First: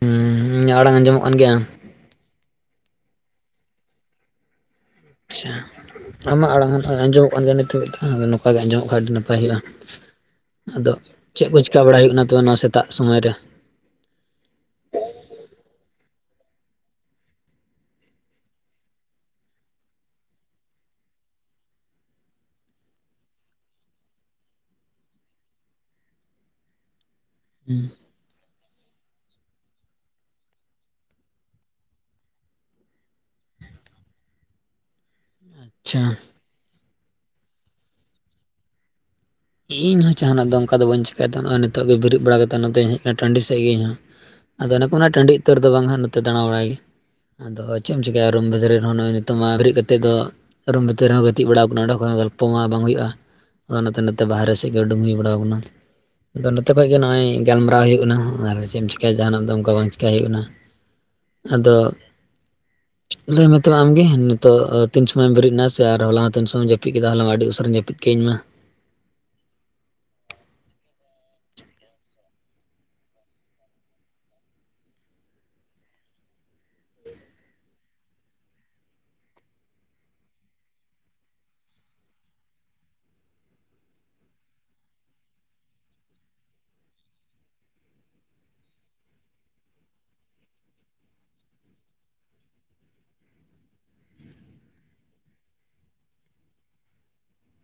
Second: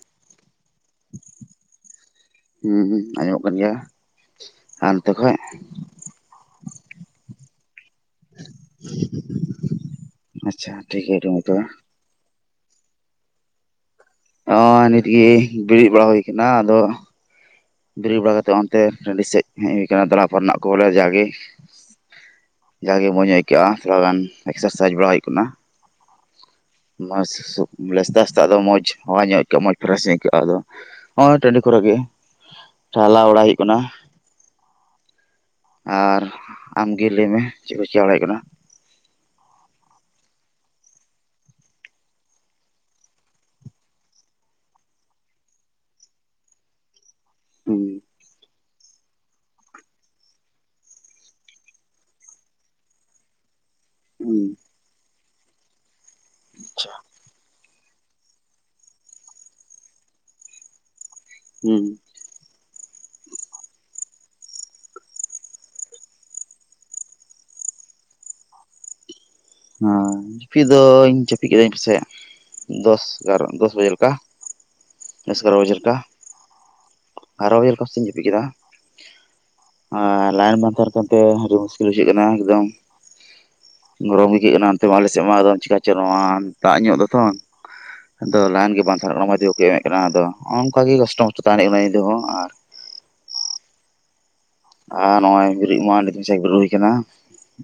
ᱦᱮᱸ, ᱤᱧᱟ ᱟᱲᱟᱝ ᱟᱸᱡᱚᱢᱚᱜ ᱠᱟᱱ ᱜᱮᱭᱟ? ᱦᱩᱸ ᱟᱸᱡᱚᱢᱚᱜ ᱠᱟᱱ ᱜᱮᱭᱟ ᱾ ᱟᱪᱪᱷᱟ ᱟᱢᱟᱜ ᱟᱲᱟᱝ ᱟᱸᱡᱚᱢᱚᱜ ᱠᱟᱱ ᱜᱮᱭᱟ ᱱᱤᱛᱚᱜᱼᱼ ᱟᱫᱚ ᱱᱚᱝᱠᱟ ᱜᱮ ᱟᱸᱡᱚᱢᱚᱜ ᱠᱷᱟᱱ ᱟᱹᱰᱤ ᱱᱟᱯᱟᱭ ᱦᱩᱭᱩᱜᱼᱟ, ᱟᱪᱪᱷᱟ ᱟᱫᱚ ᱴᱷᱤᱠ ᱜᱮᱭᱟ ᱟᱹᱰᱤ ᱢᱚᱡᱽ ᱪᱮᱫ ᱠᱚ ᱛᱚᱵᱮ ᱪᱮᱠᱟ ᱵᱟᱲᱟ ᱦᱩᱭᱩᱜ ᱠᱟᱱᱟ? ᱟᱫᱚ ᱱᱚᱣᱟ ᱥᱮᱛᱟᱜ ᱥᱚᱢᱚᱭ ᱨᱮ ᱾ ᱚᱸᱻ ᱱᱤᱛᱜᱮ ᱵᱮᱨᱮᱫ ᱵᱟᱲᱟ ᱦᱩᱭ ᱟᱠᱟᱱᱟ ᱟᱫᱚ ᱵᱮᱨᱮᱫ ᱵᱟᱲᱟ ᱠᱟᱛᱮᱫ ᱚᱱᱛᱮ ᱴᱟᱺᱰᱤ ᱥᱮᱫ ᱦᱮᱡ ᱦᱩᱭ ᱟᱠᱟᱱᱟ [unintelligible] ᱠᱚ ᱵᱚᱞᱮ ᱡᱟᱜᱮ ᱡᱟᱜᱮ ᱢᱚᱸᱡᱽ ᱟᱹᱭᱠᱟᱹᱜᱼᱟ ᱛᱷᱚᱲᱟ ᱜᱟᱱ ᱮᱠᱥᱟᱨᱥᱟᱭᱤᱡᱽ ᱵᱟᱲᱟ ᱦᱩᱭᱩᱜ ᱠᱟᱱᱟ, ᱢᱟᱥ [unintelligible] ᱵᱚᱞᱮ ᱥᱮᱥᱛᱟ ᱥᱮᱥᱛᱟ ᱫᱚ ᱢᱚᱸᱡᱽ ᱦᱟᱣᱟ ᱧᱚᱜ ᱟᱹᱭᱠᱟᱹᱜᱼᱟ ᱢᱚᱸᱡᱽ ᱯᱷᱨᱮᱥ ᱧᱚᱜ ᱟᱹᱭᱠᱟᱹᱜᱼᱟ ᱟᱫᱚ ᱱᱚᱜᱼᱚᱭ ᱴᱟᱺᱰᱤ ᱠᱚᱨᱮ ᱜᱮ, ᱴᱟᱦᱞᱟ ᱵᱚᱲᱟᱜ ᱦᱩᱭᱩᱜ ᱠᱟᱱᱟ, ᱟᱪᱪᱷᱟ ᱟᱨ ᱟᱢᱜᱮ ᱞᱟᱹᱭᱢᱮ, ᱪᱮᱫ ᱠᱚ ᱪᱮᱠᱟ ᱵᱟᱲᱟ ᱦᱩᱭᱩᱜ ᱠᱟᱱᱟ? ᱤᱧ ᱦᱚᱸ ᱡᱟᱦᱟᱱᱟᱜ ᱫᱚ ᱳᱝᱠᱟ ᱫᱚ ᱵᱟᱹᱧ ᱪᱠᱟᱭᱮᱫ ᱛᱟᱦᱮ ᱱᱚ ᱱᱤᱛᱚᱜ ᱜᱮ ᱵᱮᱨᱮᱫ ᱵᱟᱲᱟ ᱠᱟᱛᱮᱫ ᱱᱚᱛᱮᱧ ᱦᱮᱡ ᱱᱟ ᱴᱟᱺᱰᱤ ᱥᱮᱫ ᱜᱮ ᱤᱧ ᱦᱚᱸ, ᱟᱫᱚ ᱚᱱᱮ ᱠᱚ ᱢᱮᱱᱟ ᱴᱟᱺᱰᱤ ᱩᱛᱟᱹᱨ ᱫᱚ ᱵᱟᱝ ᱦᱜ ᱱᱚᱛᱮ ᱫᱟᱬᱟ ᱵᱟᱲᱟᱭ ᱜᱮ, ᱟᱫᱚ ᱦᱩᱸ ᱪᱮᱫ ᱮᱢ ᱪᱤᱠᱠᱟᱭᱟ ᱨᱩᱢ ᱵᱷᱤᱛᱨᱤ ᱨᱮᱦᱚ ᱱᱚᱜᱼᱚᱭ ᱛᱚᱢᱟ ᱵᱮᱨᱮᱫ ᱠᱟᱛᱮᱫ ᱫᱚ ᱨᱩᱢ ᱵᱷᱤᱛᱤᱨ ᱨᱮᱦᱚᱸ ᱜᱤᱛᱮᱜ ᱵᱟᱲᱟᱣ ᱟᱠᱟᱱᱟ ᱚᱸᱰᱮ ᱠᱷᱚᱱᱚᱸ ᱜᱚᱞᱯᱚ ᱢᱟ ᱵᱟᱝ ᱦᱩᱭᱩᱜᱼᱟ ᱚᱱᱟ ᱛᱮ ᱦᱩᱸ ᱵᱟᱨᱦᱮ ᱥᱮᱫ ᱜᱮ ᱩᱰᱩᱜ ᱦᱩᱭ ᱵᱟᱲᱟᱣ ᱟᱠᱟᱱᱟ ᱟᱫᱚ ᱱᱚᱛᱮ ᱠᱷᱚᱡ ᱟᱪᱪᱷᱟ ᱜᱮ ᱱᱚᱜᱼᱚᱭ ᱜᱟᱞᱢᱟᱨᱟᱣ ᱦᱩᱭᱩᱜ ᱠᱟᱱᱟ ᱟᱨ ᱪᱮᱫ ᱮᱢ ᱪᱮᱟᱭᱟ ᱡᱟᱦᱟᱱᱟᱜ ᱫᱚ ᱚᱱᱠᱟ ᱵᱟᱝ ᱪᱮᱠᱟᱹᱭ ᱦᱩᱭᱩᱜ ᱠᱟᱱᱟ, ᱟᱫᱚ ᱦᱩᱸ ᱞᱟᱹᱭᱢᱮ ᱛᱚᱵᱮ ᱟᱢᱜᱮ ᱱᱤᱛᱚᱜ ᱛᱤᱱ ᱥᱚᱢᱚᱭᱮᱢ ᱵᱮᱨᱮᱫ ᱮᱱᱟ ᱥᱮ ᱟᱨ ᱦᱚᱞᱟ ᱦᱚᱸ ᱛᱤᱱ ᱥᱚᱢᱚᱭᱮᱢ ᱡᱟᱹᱯᱤᱫ ᱠᱮᱫᱟ ᱦᱚᱞᱟ ᱢᱟ ᱟᱹᱰᱤ ᱩᱥᱟᱹᱨᱟᱧ ᱡᱟᱹᱯᱤᱫ ᱠᱮ ᱤᱧ ᱢᱟ ᱾ ᱦᱮᱸ, ᱡᱟᱹᱯᱤᱫ ᱫᱚᱧ ᱡᱟᱹᱯᱤᱫ ᱠᱮᱫᱤᱫᱟᱹᱧ ᱯᱟᱥᱮᱫ ᱫᱚᱥ ᱮᱜᱟᱨᱚ, ᱫᱚᱥ ᱵᱟᱡᱮ ᱞᱮᱠᱟ ᱫᱚᱥ ᱮᱜᱟᱨᱚ ᱵᱟᱡᱮ ᱞᱮᱠᱟ, ᱵᱟᱨᱚ ᱵᱟᱡᱟᱨ ᱠᱟᱥᱛᱮᱧ ᱡᱤᱯᱤᱫ ᱠᱮᱫᱟ [inaudible] ᱟᱨ ᱞᱟᱭᱤᱱ ᱵᱟᱝ ᱛᱟᱦᱮᱸᱱ ᱠᱟᱱᱛᱮ ᱟᱹᱰᱤ ᱢᱩᱥᱠᱤᱞ ᱵᱩᱷᱟᱹᱜ ᱠᱟᱱᱟ ᱮᱠᱫᱚᱢ ᱜᱚᱨᱚᱢ ᱟᱹᱭᱠᱟᱹᱜ ᱠᱟᱱᱟ ᱟᱱᱛᱮ ᱟᱞᱮ ᱥᱮᱫ ᱢᱟ ᱪᱟᱠᱟᱪ ᱱᱚᱣᱟ ᱫᱟᱜ ᱧᱚᱜ ᱫᱚᱛᱚ, ᱟᱫᱚ ᱞᱟᱭᱤᱱ ᱜᱮ ᱵᱟᱝ ᱛᱟᱦᱮᱸ ᱠᱟᱱᱟ ᱢᱟᱫᱤ ᱵᱟ ᱠᱚ ᱮᱢᱮᱫ ᱠᱟᱱᱟ ᱟᱫᱚ ᱱᱚᱜ ᱱᱚᱝᱠ ᱜᱮ ᱠᱚᱥᱴᱚ ᱢᱚᱥᱴᱚ ᱛᱟᱦᱮᱸ ᱠᱟᱱᱟ ᱱᱤᱫᱟᱹ ᱦᱚᱸ ᱟᱨ ᱟᱨ ᱱᱚᱜ ᱚᱭ ᱵᱮᱨᱮᱫ ᱢᱟ ᱟᱹᱰᱤ ᱥᱮᱛᱟᱜ ᱨᱮ ᱵᱮᱨᱮᱫ ᱦᱩᱭ ᱟᱠᱟᱱᱟ,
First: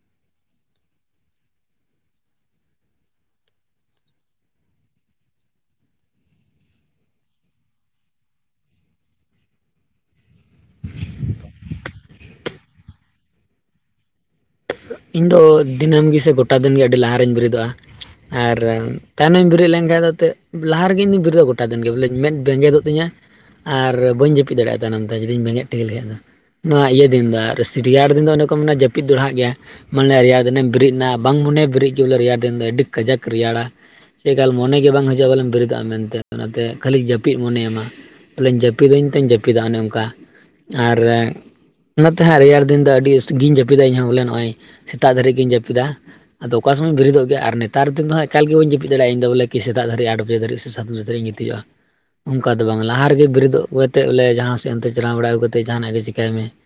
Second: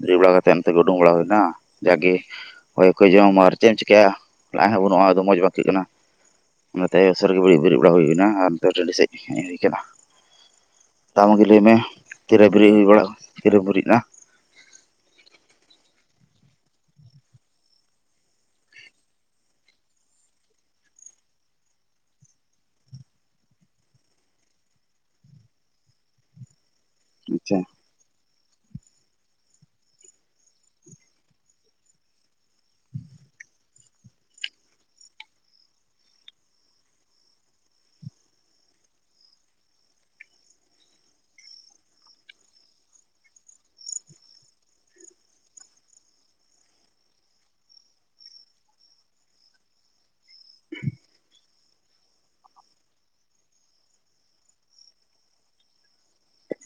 ᱵᱮᱨᱮᱫ ᱵᱟᱲᱟ ᱠᱟᱛᱮ ᱚᱱᱛᱮ ᱜᱮ ᱩᱰᱩᱝ ᱵᱟᱲᱟ ᱦᱩᱭᱱᱟ ᱡᱟᱜᱮ ᱦᱳᱭ ᱠᱚ ᱡᱚᱢ ᱟᱨ ᱪᱮᱫ ᱮᱢ ᱪᱤᱠᱟᱭᱟ ᱞᱟᱭᱤᱱ ᱦᱚᱸ ᱵᱟᱹᱱᱩᱜᱼᱟ ᱟᱫᱚ ᱢᱚᱡᱽ ᱵᱟᱝ ᱵᱩᱡᱷᱟᱹᱜ ᱠᱟᱱᱟ, ᱚᱱᱟᱛᱮ ᱩᱥᱟᱹᱨᱮ ᱜᱮ [unintelligible] ᱵᱮᱨᱮᱫ ᱵᱟᱲᱟ ᱦᱩᱭ ᱮᱱᱟ ᱟᱨ ᱱᱚᱛᱮ ᱴᱟᱺᱰᱤ ᱥᱮᱫ ᱦᱮᱡ ᱦᱩᱭ ᱟᱠᱟᱱᱟ, ᱫᱟᱢ ᱜᱮ ᱞᱟᱹᱭ ᱢᱮ ᱛᱤᱨᱟᱹ ᱵᱮᱨᱮᱜ ᱦᱩᱭ ᱵᱟᱲ ᱛᱤᱨᱮᱢ ᱵᱮᱨᱮᱫ-ᱟ ᱾ ᱤᱧᱫᱚ ᱫᱤᱱᱟᱹᱢ ᱜᱮ ᱥᱮ ᱜᱚᱴᱟ ᱫᱤᱱᱜᱮ ᱟᱹᱰᱤ ᱞᱟᱦᱟᱨᱮᱤᱧ ᱵᱮᱨᱮᱫᱚᱜᱼᱟ ᱾ ᱟᱨ ᱛᱟᱭᱱᱚᱢᱤᱧ ᱵᱮᱨᱮᱫ ᱞᱮᱱᱠᱟᱱ ᱮᱱᱮᱫ ᱞᱟᱦᱟ ᱨᱮᱜᱮ ᱤᱧᱫᱚᱩ ᱵᱮᱨᱮᱫᱚᱜᱫᱟ ᱜᱚᱴᱟ ᱫᱤᱱᱜᱮ ᱵᱚᱞᱮ ᱢᱮᱫ ᱵᱮᱸᱜᱮᱫᱚᱜ ᱛᱤᱧᱟ ᱾ ᱟᱨ ᱵᱟᱹᱧ ᱡᱟᱹᱯᱤᱫ ᱫᱟᱲᱮᱭᱟᱜᱼᱟ ᱛᱟᱭᱱᱚᱢ ᱛᱮ ᱡᱩᱫᱤᱧ ᱵᱮᱸᱜᱮᱫ ᱴᱷᱤᱠᱟᱹ ᱞᱮᱠᱟᱱᱡ ᱫᱚ ᱾ ᱱᱚᱣᱟ ᱤᱭᱟᱹ ᱫᱤᱱ ᱫᱚ ᱟᱪᱪᱷᱟ ᱟᱨ ᱥᱤᱨᱭᱟᱲ ᱫᱤᱱ ᱫᱚ ᱚᱱᱮ ᱠᱚ ᱢᱮᱱᱟ ᱡᱟᱹᱯᱤᱫ ᱫᱚᱲᱦᱟᱜ ᱜᱮᱭᱟ ᱾ ᱢᱟᱱᱮ ᱨᱮᱭᱟᱲ ᱫᱤᱱᱮᱢ ᱵᱮᱨᱮᱫ ᱮᱱᱟ ᱵᱟᱝ ᱢᱚᱱᱮ ᱵᱮᱨᱮᱫ ᱠᱮᱫ ᱵᱚᱞᱮ ᱨᱮᱭᱟᱲ ᱫᱤᱱ ᱫᱚ ᱟᱹᱰᱤ ᱠᱟᱡᱟᱠ ᱨᱮᱭᱟᱲᱟ ᱾ ᱮᱠᱟᱞ ᱢᱚᱱᱮ ᱜᱮ ᱵᱟᱝ ᱦᱤᱡᱩᱜᱼᱟ ᱵᱟᱚᱞᱮᱢ ᱵᱮᱨᱮᱫᱚᱜᱼᱟ ᱢᱮᱱᱛᱮ ᱚᱱᱟᱛᱮ ᱠᱷᱟᱹᱞᱤ ᱡᱟᱹᱯᱤᱫ ᱢᱚᱱᱮᱭᱢᱟ ᱾ ᱵᱚᱞᱮ ᱡᱟᱹᱯᱤᱫᱟᱹᱧ ᱛᱚᱧ ᱡᱟᱹᱯᱤᱫᱟ ᱚᱱᱮ ᱚᱱᱠᱟ᱾ ᱟᱨ ᱚᱱᱟᱛᱮ ᱦᱟᱸᱜ ᱨᱮᱭᱟᱲ ᱫᱤᱱ ᱫᱚ ᱟᱹᱰᱤ ᱜᱮᱤᱧ ᱡᱟᱹᱯᱤᱫᱟ ᱤᱧᱦᱚᱸ ᱵᱚᱞᱮ ᱱᱚᱜᱼᱚᱭ ᱥᱮᱛᱟᱜ ᱫᱷᱟᱹᱨᱤᱡ ᱜᱮᱧ ᱡᱟᱹᱯᱤᱫᱟ ᱾ ᱟᱫᱚ ᱚᱠᱟ ᱥᱚᱢᱚᱭ ᱵᱮ ᱵᱤᱨᱮᱫᱚᱜ ᱜᱮ ᱟᱨ ᱱᱮᱛᱟᱨ ᱫᱤᱱ ᱫᱚ ᱦᱟᱸᱜ ᱮᱠᱟᱞ ᱜᱮ ᱵᱟᱹᱧ ᱡᱟᱯᱤᱫ ᱫᱟᱲᱭᱟᱜ ᱤᱧ ᱵᱚᱞᱮ ᱥᱮᱟᱜ ᱫᱷᱟᱹᱨ ᱟᱴ ᱵᱟᱡᱮ ᱫᱟᱹᱨᱡ ᱥᱮ ᱥᱟᱛ ᱰᱟᱡᱮ ᱫᱷᱟᱹᱨᱤᱡ ᱤᱧ ᱜᱤᱛᱤᱡᱚᱜᱼᱟ ᱾ ᱚᱱᱠᱟ ᱫᱚ ᱵᱟᱝ ᱞᱟᱦᱟ ᱨᱮᱜᱮ ᱵᱮᱨᱮᱫᱚᱜ ᱠᱟᱛᱮᱜ ᱵᱚᱞᱮ ᱡᱟᱦᱟᱸ ᱥᱮᱜ ᱚᱱᱛᱮ ᱪᱟᱞᱟᱣ ᱵᱟᱲᱟ ᱟᱹᱜᱩ ᱠᱟᱛᱮᱮᱫ ᱡᱟᱦᱟᱱᱟᱜ ᱜᱮ ᱪᱮᱟᱹᱭ ᱢᱮ ᱾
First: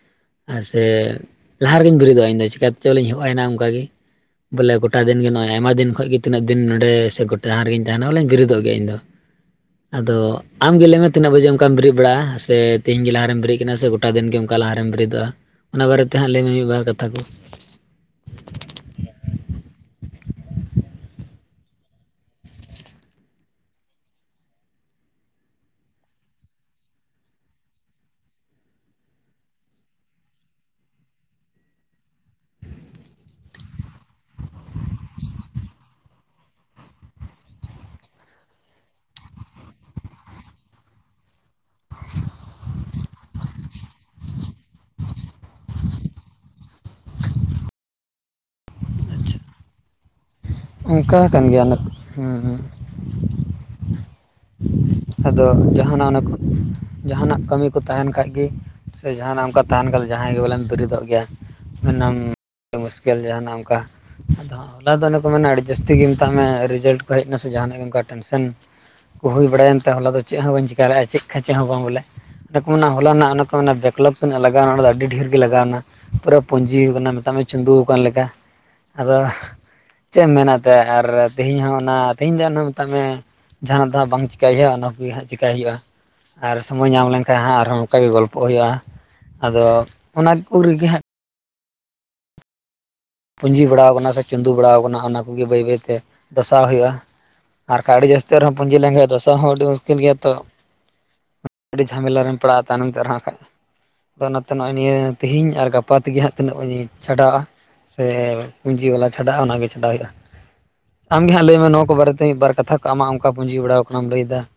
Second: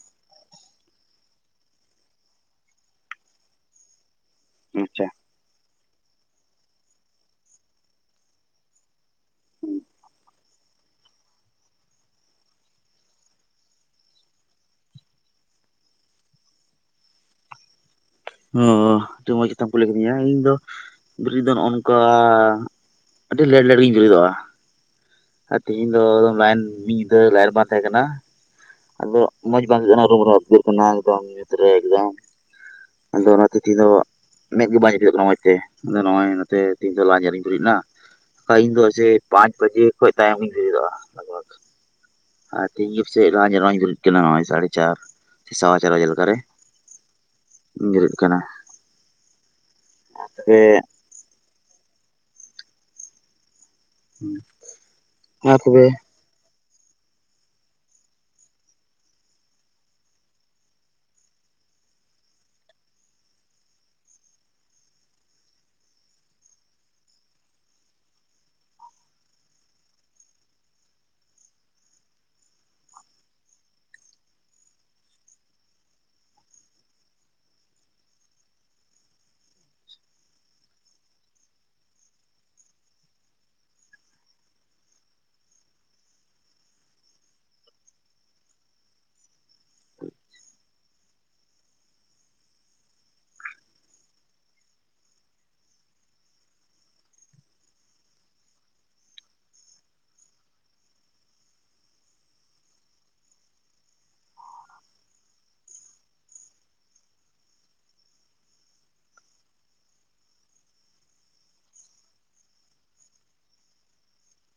ᱟᱨ ᱥᱮ ᱞᱟᱦᱟ ᱨᱮᱜᱮᱧ ᱵᱮᱨᱮᱫᱚᱜᱼᱟ ᱤᱧᱫᱚ ᱪᱮᱠᱟᱛᱮ ᱪᱚᱞᱤᱧ ᱮᱦᱚᱱᱟ ᱚᱱᱠᱟ ᱜᱮ ᱵᱚᱞᱮ ᱜᱚᱴᱟ ᱟᱪᱪᱷᱟ ᱫᱤᱱᱜ ᱱᱚᱜᱼᱚᱭ ᱟᱭᱢᱟ ᱫᱤᱱ ᱠᱷᱚᱱ ᱜᱮ ᱛᱤᱱᱟᱹᱜ ᱫᱤᱱ ᱱᱚᱰᱮ ᱥᱮ ᱜᱚᱴᱟ ᱡᱟᱸᱦᱟ ᱨᱮᱜᱮᱧ ᱛᱟᱦᱮᱱᱟ ᱵᱚᱞᱮᱧ ᱵᱮᱨᱮᱫᱚᱜ ᱜᱮᱭᱟ ᱤᱧᱫᱚ ᱾ ᱟᱫᱚ ᱟᱢᱜᱮ ᱞᱟᱹᱭ ᱢᱮ ᱛᱤᱱᱟᱹᱜ ᱵᱟᱡᱮ ᱚᱝᱠᱟᱢ ᱵᱮᱨᱮᱫ ᱵᱟᱲᱟᱜᱼᱟ, ᱥᱮ ᱛᱮᱦᱮᱧ ᱜᱮ ᱞᱟᱦᱟᱨᱮᱢ ᱵᱮᱨᱮᱫ ᱠᱟᱱᱟᱢ ᱥᱮ ᱜᱚᱴ ᱴᱟ ᱫᱤᱱᱜᱮ ᱚᱱᱠᱟ ᱞᱟᱦᱟᱨᱮᱢ ᱵᱮᱨᱮᱫᱚᱜᱼᱟ, ᱚᱱᱟ ᱵᱟᱨᱮᱛᱮ ᱦᱟᱸᱜ ᱞᱟᱹᱭᱢᱮ ᱢᱤᱫ ᱵᱟᱨ ᱠᱟᱛᱷᱟ ᱠᱚ ᱾ ᱚ ᱟᱹᱰᱤ ᱢᱚᱸᱡᱽ ᱠᱟᱛᱟᱢ ᱠᱩᱞᱤ ᱠᱤᱫᱤᱧᱟ ᱤᱧ ᱫᱚ ᱵᱮᱨᱮᱫ ᱫᱚ ᱱᱚᱜ ᱱᱚᱝᱠᱟ ᱟᱹᱰᱤ ᱞᱮᱴ - ᱞᱮᱴ ᱜᱮᱧ ᱵᱮᱨᱮᱫᱚᱜᱼᱟ ᱾ ᱟᱨ ᱛᱮᱤᱦᱤᱧ ᱫᱚ ᱞᱟᱭᱤᱱ ᱢᱤᱫ ᱧᱤᱫᱟᱹ ᱞᱟᱭᱤᱱ ᱵᱟᱝ ᱛᱟᱦᱮᱸ ᱠᱟᱱᱟ ᱾ ᱟᱫᱚ ᱢᱚᱡᱽ ᱵᱟᱝ [unintelligible] ᱦᱚᱨᱚ ᱵᱚᱨᱚ ᱵᱩᱡᱷᱟᱹᱜ ᱮᱠᱫᱚᱢ ᱧᱩᱛ ᱨᱮ ᱮᱠᱫᱚᱢ ᱾ ᱟᱫᱚ ᱚᱱᱟ ᱛᱤᱛᱷᱤ ᱫᱚ ᱢᱮᱫᱜ ᱜᱮ ᱵᱧ ᱩᱤᱫᱚᱜ ᱠᱟᱱᱟ ᱢᱚᱸᱡᱽ ᱛᱮ ᱟᱫᱚ ᱱᱚᱜ ᱚᱭ ᱱᱚᱛᱮ ᱛᱮᱦᱧ ᱫᱚ ᱞᱟ ᱧᱮᱞᱤᱧ ᱫᱩᱨᱩᱤᱡ ᱞᱮᱱᱟ [unintelligible] ᱠᱟᱡ ᱤᱧ ᱫᱚ ᱡᱮ ᱯᱟᱸᱪ ᱵᱟᱡᱮ ᱠᱷᱚᱭᱚᱡ ᱛᱟᱭᱚᱢ ᱤᱧ ᱵᱮᱨᱮᱫᱚᱜᱼᱟ ᱞᱟᱜᱵᱷᱟᱜᱽ ᱼᱼ ᱟᱨ ᱛᱮᱦᱤᱧ ᱜᱮ ᱯᱟᱹᱥᱮᱫ ᱡ ᱨ ᱠ ᱥᱟᱲ ᱪᱟᱨ ᱥᱮ ᱥᱣᱟ ᱪᱟᱨ ᱵᱟᱡᱟᱞ ᱠᱷᱟᱨᱮ [inaudible] ᱵᱮᱨᱮᱫ ᱠᱟᱱᱟ ᱟᱪᱪᱷᱟ ᱮ ᱚᱱᱠᱟ ᱠᱟᱱ ᱜᱮᱭᱟᱱᱟ ᱾ ᱟᱫᱚ ᱢᱟ ᱛᱚᱵᱮ ᱡᱟᱦᱟᱸᱱᱟᱜ ᱚᱱᱟ ᱠᱚ ᱡᱟᱦᱟᱸᱱᱟᱜ ᱠᱟᱹᱢᱤ ᱠᱚ ᱛᱟᱦᱮᱸ ᱠᱷᱟᱭᱡ ᱜᱮ ᱥᱮ ᱡᱟᱦᱟᱸᱱᱟᱜ ᱚᱱᱠᱟ ᱛᱟᱦᱮᱸᱱ ᱠᱷᱟᱱ ᱡᱟᱦᱟᱭ ᱜᱮ ᱵᱚᱞᱮᱱ ᱵᱮᱨᱮᱫᱚᱜ ᱜᱮᱭᱟ ᱾ [unintelligible] ᱡᱟᱦᱟᱱᱟᱜ ᱚᱱᱠᱟ ᱟᱫᱚ ᱦᱚᱞᱟ ᱫᱚ ᱚᱱᱮ ᱠᱚ ᱢᱟᱱᱮ ᱟᱹᱰᱤ ᱡᱟᱹᱥᱛᱤ ᱜᱮ ᱢᱮᱛᱟᱜ ᱢᱮ ᱨᱮᱡᱟᱞᱴ ᱠᱚ ᱦᱮᱡ ᱱᱟ ᱥᱮ ᱡᱟᱦᱟᱱᱟᱜ ᱜᱮ ᱚᱱᱠᱟ ᱴᱮᱱᱥᱮᱱ ᱦᱩᱭ ᱵᱟᱲᱟᱭᱮᱱᱛᱮ ᱦᱚᱞᱟ ᱫᱚ ᱪᱮᱫ ᱦᱚᱸ ᱵᱟᱹ ᱪᱤᱠᱟᱨᱮᱼᱟ ᱪᱮᱜ ᱠᱷᱟᱪᱟ ᱦᱚᱸ ᱵᱟᱝ ᱵᱚᱞᱮ ᱾ [unintelligible] ᱵᱮᱠᱞᱚᱯ ᱛᱟᱱᱟᱹ ᱞᱟᱜᱟᱣ ᱮᱱᱟ ᱚᱱᱟ ᱫᱚ ᱟᱹᱰᱤ ᱰᱷᱮᱨ ᱜᱮ ᱞᱟᱜᱟᱣ ᱮᱱᱟ ᱾ ᱯᱩᱨᱟᱹ ᱯᱩᱸᱡᱤ ᱣᱠᱟᱱᱟ ᱢᱮᱛᱟᱜ ᱢᱮ ᱪᱩᱸᱫᱚᱳ ᱟᱠᱟᱱ ᱞᱮᱠᱟ ᱟᱫᱚ ᱪᱮᱫ ᱮᱢ ᱢᱮᱱᱟᱜᱛᱮ ᱟᱨ ᱛᱮᱦᱤᱧ ᱦᱚᱸ ᱚᱱᱟ ᱛᱮᱦᱤᱧ ᱫᱚ ᱮᱱᱦᱚᱸ ᱢᱮᱛᱟᱜ ᱢᱮ ᱡᱟᱦᱟᱱᱟᱜ ᱫᱚ ᱵᱟᱝ ᱪᱤᱠᱟᱹᱭ ᱦᱩᱭᱩᱜᱼᱟ ᱚᱱᱟ ᱠᱚᱮᱜᱮ ᱦᱟᱸᱜ ᱪᱤᱠᱟᱭ ᱦᱩᱭᱩᱜᱼᱟ ᱾ ᱟᱨ ᱥᱚᱢᱚᱭ ᱧᱟᱢ ᱞᱮᱱᱠᱷᱟᱱ ᱦᱟᱸᱜ ᱟᱨᱦᱚᱸ ᱚᱱᱠᱟᱜᱮ ᱜᱚᱞᱯᱚ ᱦᱩᱭᱩᱜᱼᱟ ᱟᱫᱚ ᱚᱱᱟᱠᱚ ᱨᱮᱜᱮ ᱦᱟᱸᱜ ᱯᱩᱸᱡᱤ ᱵᱟᱲᱟᱣ ᱠᱟᱱᱟ ᱥᱮ ᱪᱩᱸᱫᱩ ᱵᱟᱲᱟᱣ ᱠᱟᱱᱟ ᱚᱱᱟ ᱠᱚᱜᱮ ᱵᱟᱹᱭ ᱵᱟᱹᱭ ᱛᱮ ᱫᱟᱥᱟᱣ ᱦᱩᱭᱩᱜᱼᱟ ᱾ ᱟᱨ ᱠᱟᱹᱲᱤ ᱡᱟᱹᱥᱛᱤ ᱨᱮᱦᱚᱸ ᱯᱩᱸᱡᱤ ᱞᱮᱱ ᱠᱷᱟᱡ ᱫᱟᱥᱟᱣ ᱦᱚᱸ ᱟᱹᱰᱤ ᱢᱩᱥᱠᱤᱞ ᱜᱮᱭᱟ ᱛᱚ ᱾ ᱟᱹᱰᱤ ᱡᱷᱟᱢᱮᱞᱟ ᱨᱮᱢ ᱯᱟᱲᱟᱜᱼᱟ ᱛᱟᱭᱱᱚᱢ ᱛᱮ ᱟᱨᱦᱚᱸ ᱠᱷᱟ ᱟᱫᱚ ᱚᱱᱟᱛᱮ ᱱᱚᱜᱼᱚᱭ ᱱᱤᱭᱟᱹ ᱛᱮᱤᱦᱤᱧ ᱟᱨ ᱜᱟᱯᱟ ᱛᱮᱜᱮ ᱦᱟᱸᱜ ᱛᱤᱱᱟᱹᱜ ᱪᱷᱟᱰᱟᱜᱼᱟ ᱾ ᱥᱮ ᱯᱩᱸᱡᱤ ᱣᱟᱞᱟ ᱪᱷᱟᱰᱟᱜᱼᱟ ᱚᱱᱟ ᱜᱮ ᱪᱷᱟᱰᱟᱣ ᱦᱩᱭᱩᱜᱼᱟ ᱾ ᱟᱢᱜᱮ ᱦᱟᱸ ᱞᱟᱹᱭ ᱢᱮ ᱱᱚᱣᱟ ᱠᱚ ᱵᱟᱨᱮᱛᱮ ᱢᱤᱫ ᱵᱟᱨ ᱠᱟᱛᱷᱟ ᱠᱚ ᱟᱢᱟᱜ ᱚᱱᱠᱟ ᱯᱩᱸᱡᱤ ᱵᱟᱲᱟ ᱟᱠᱟᱱᱟᱢ ᱞᱟᱹᱭᱮᱫᱟ ᱾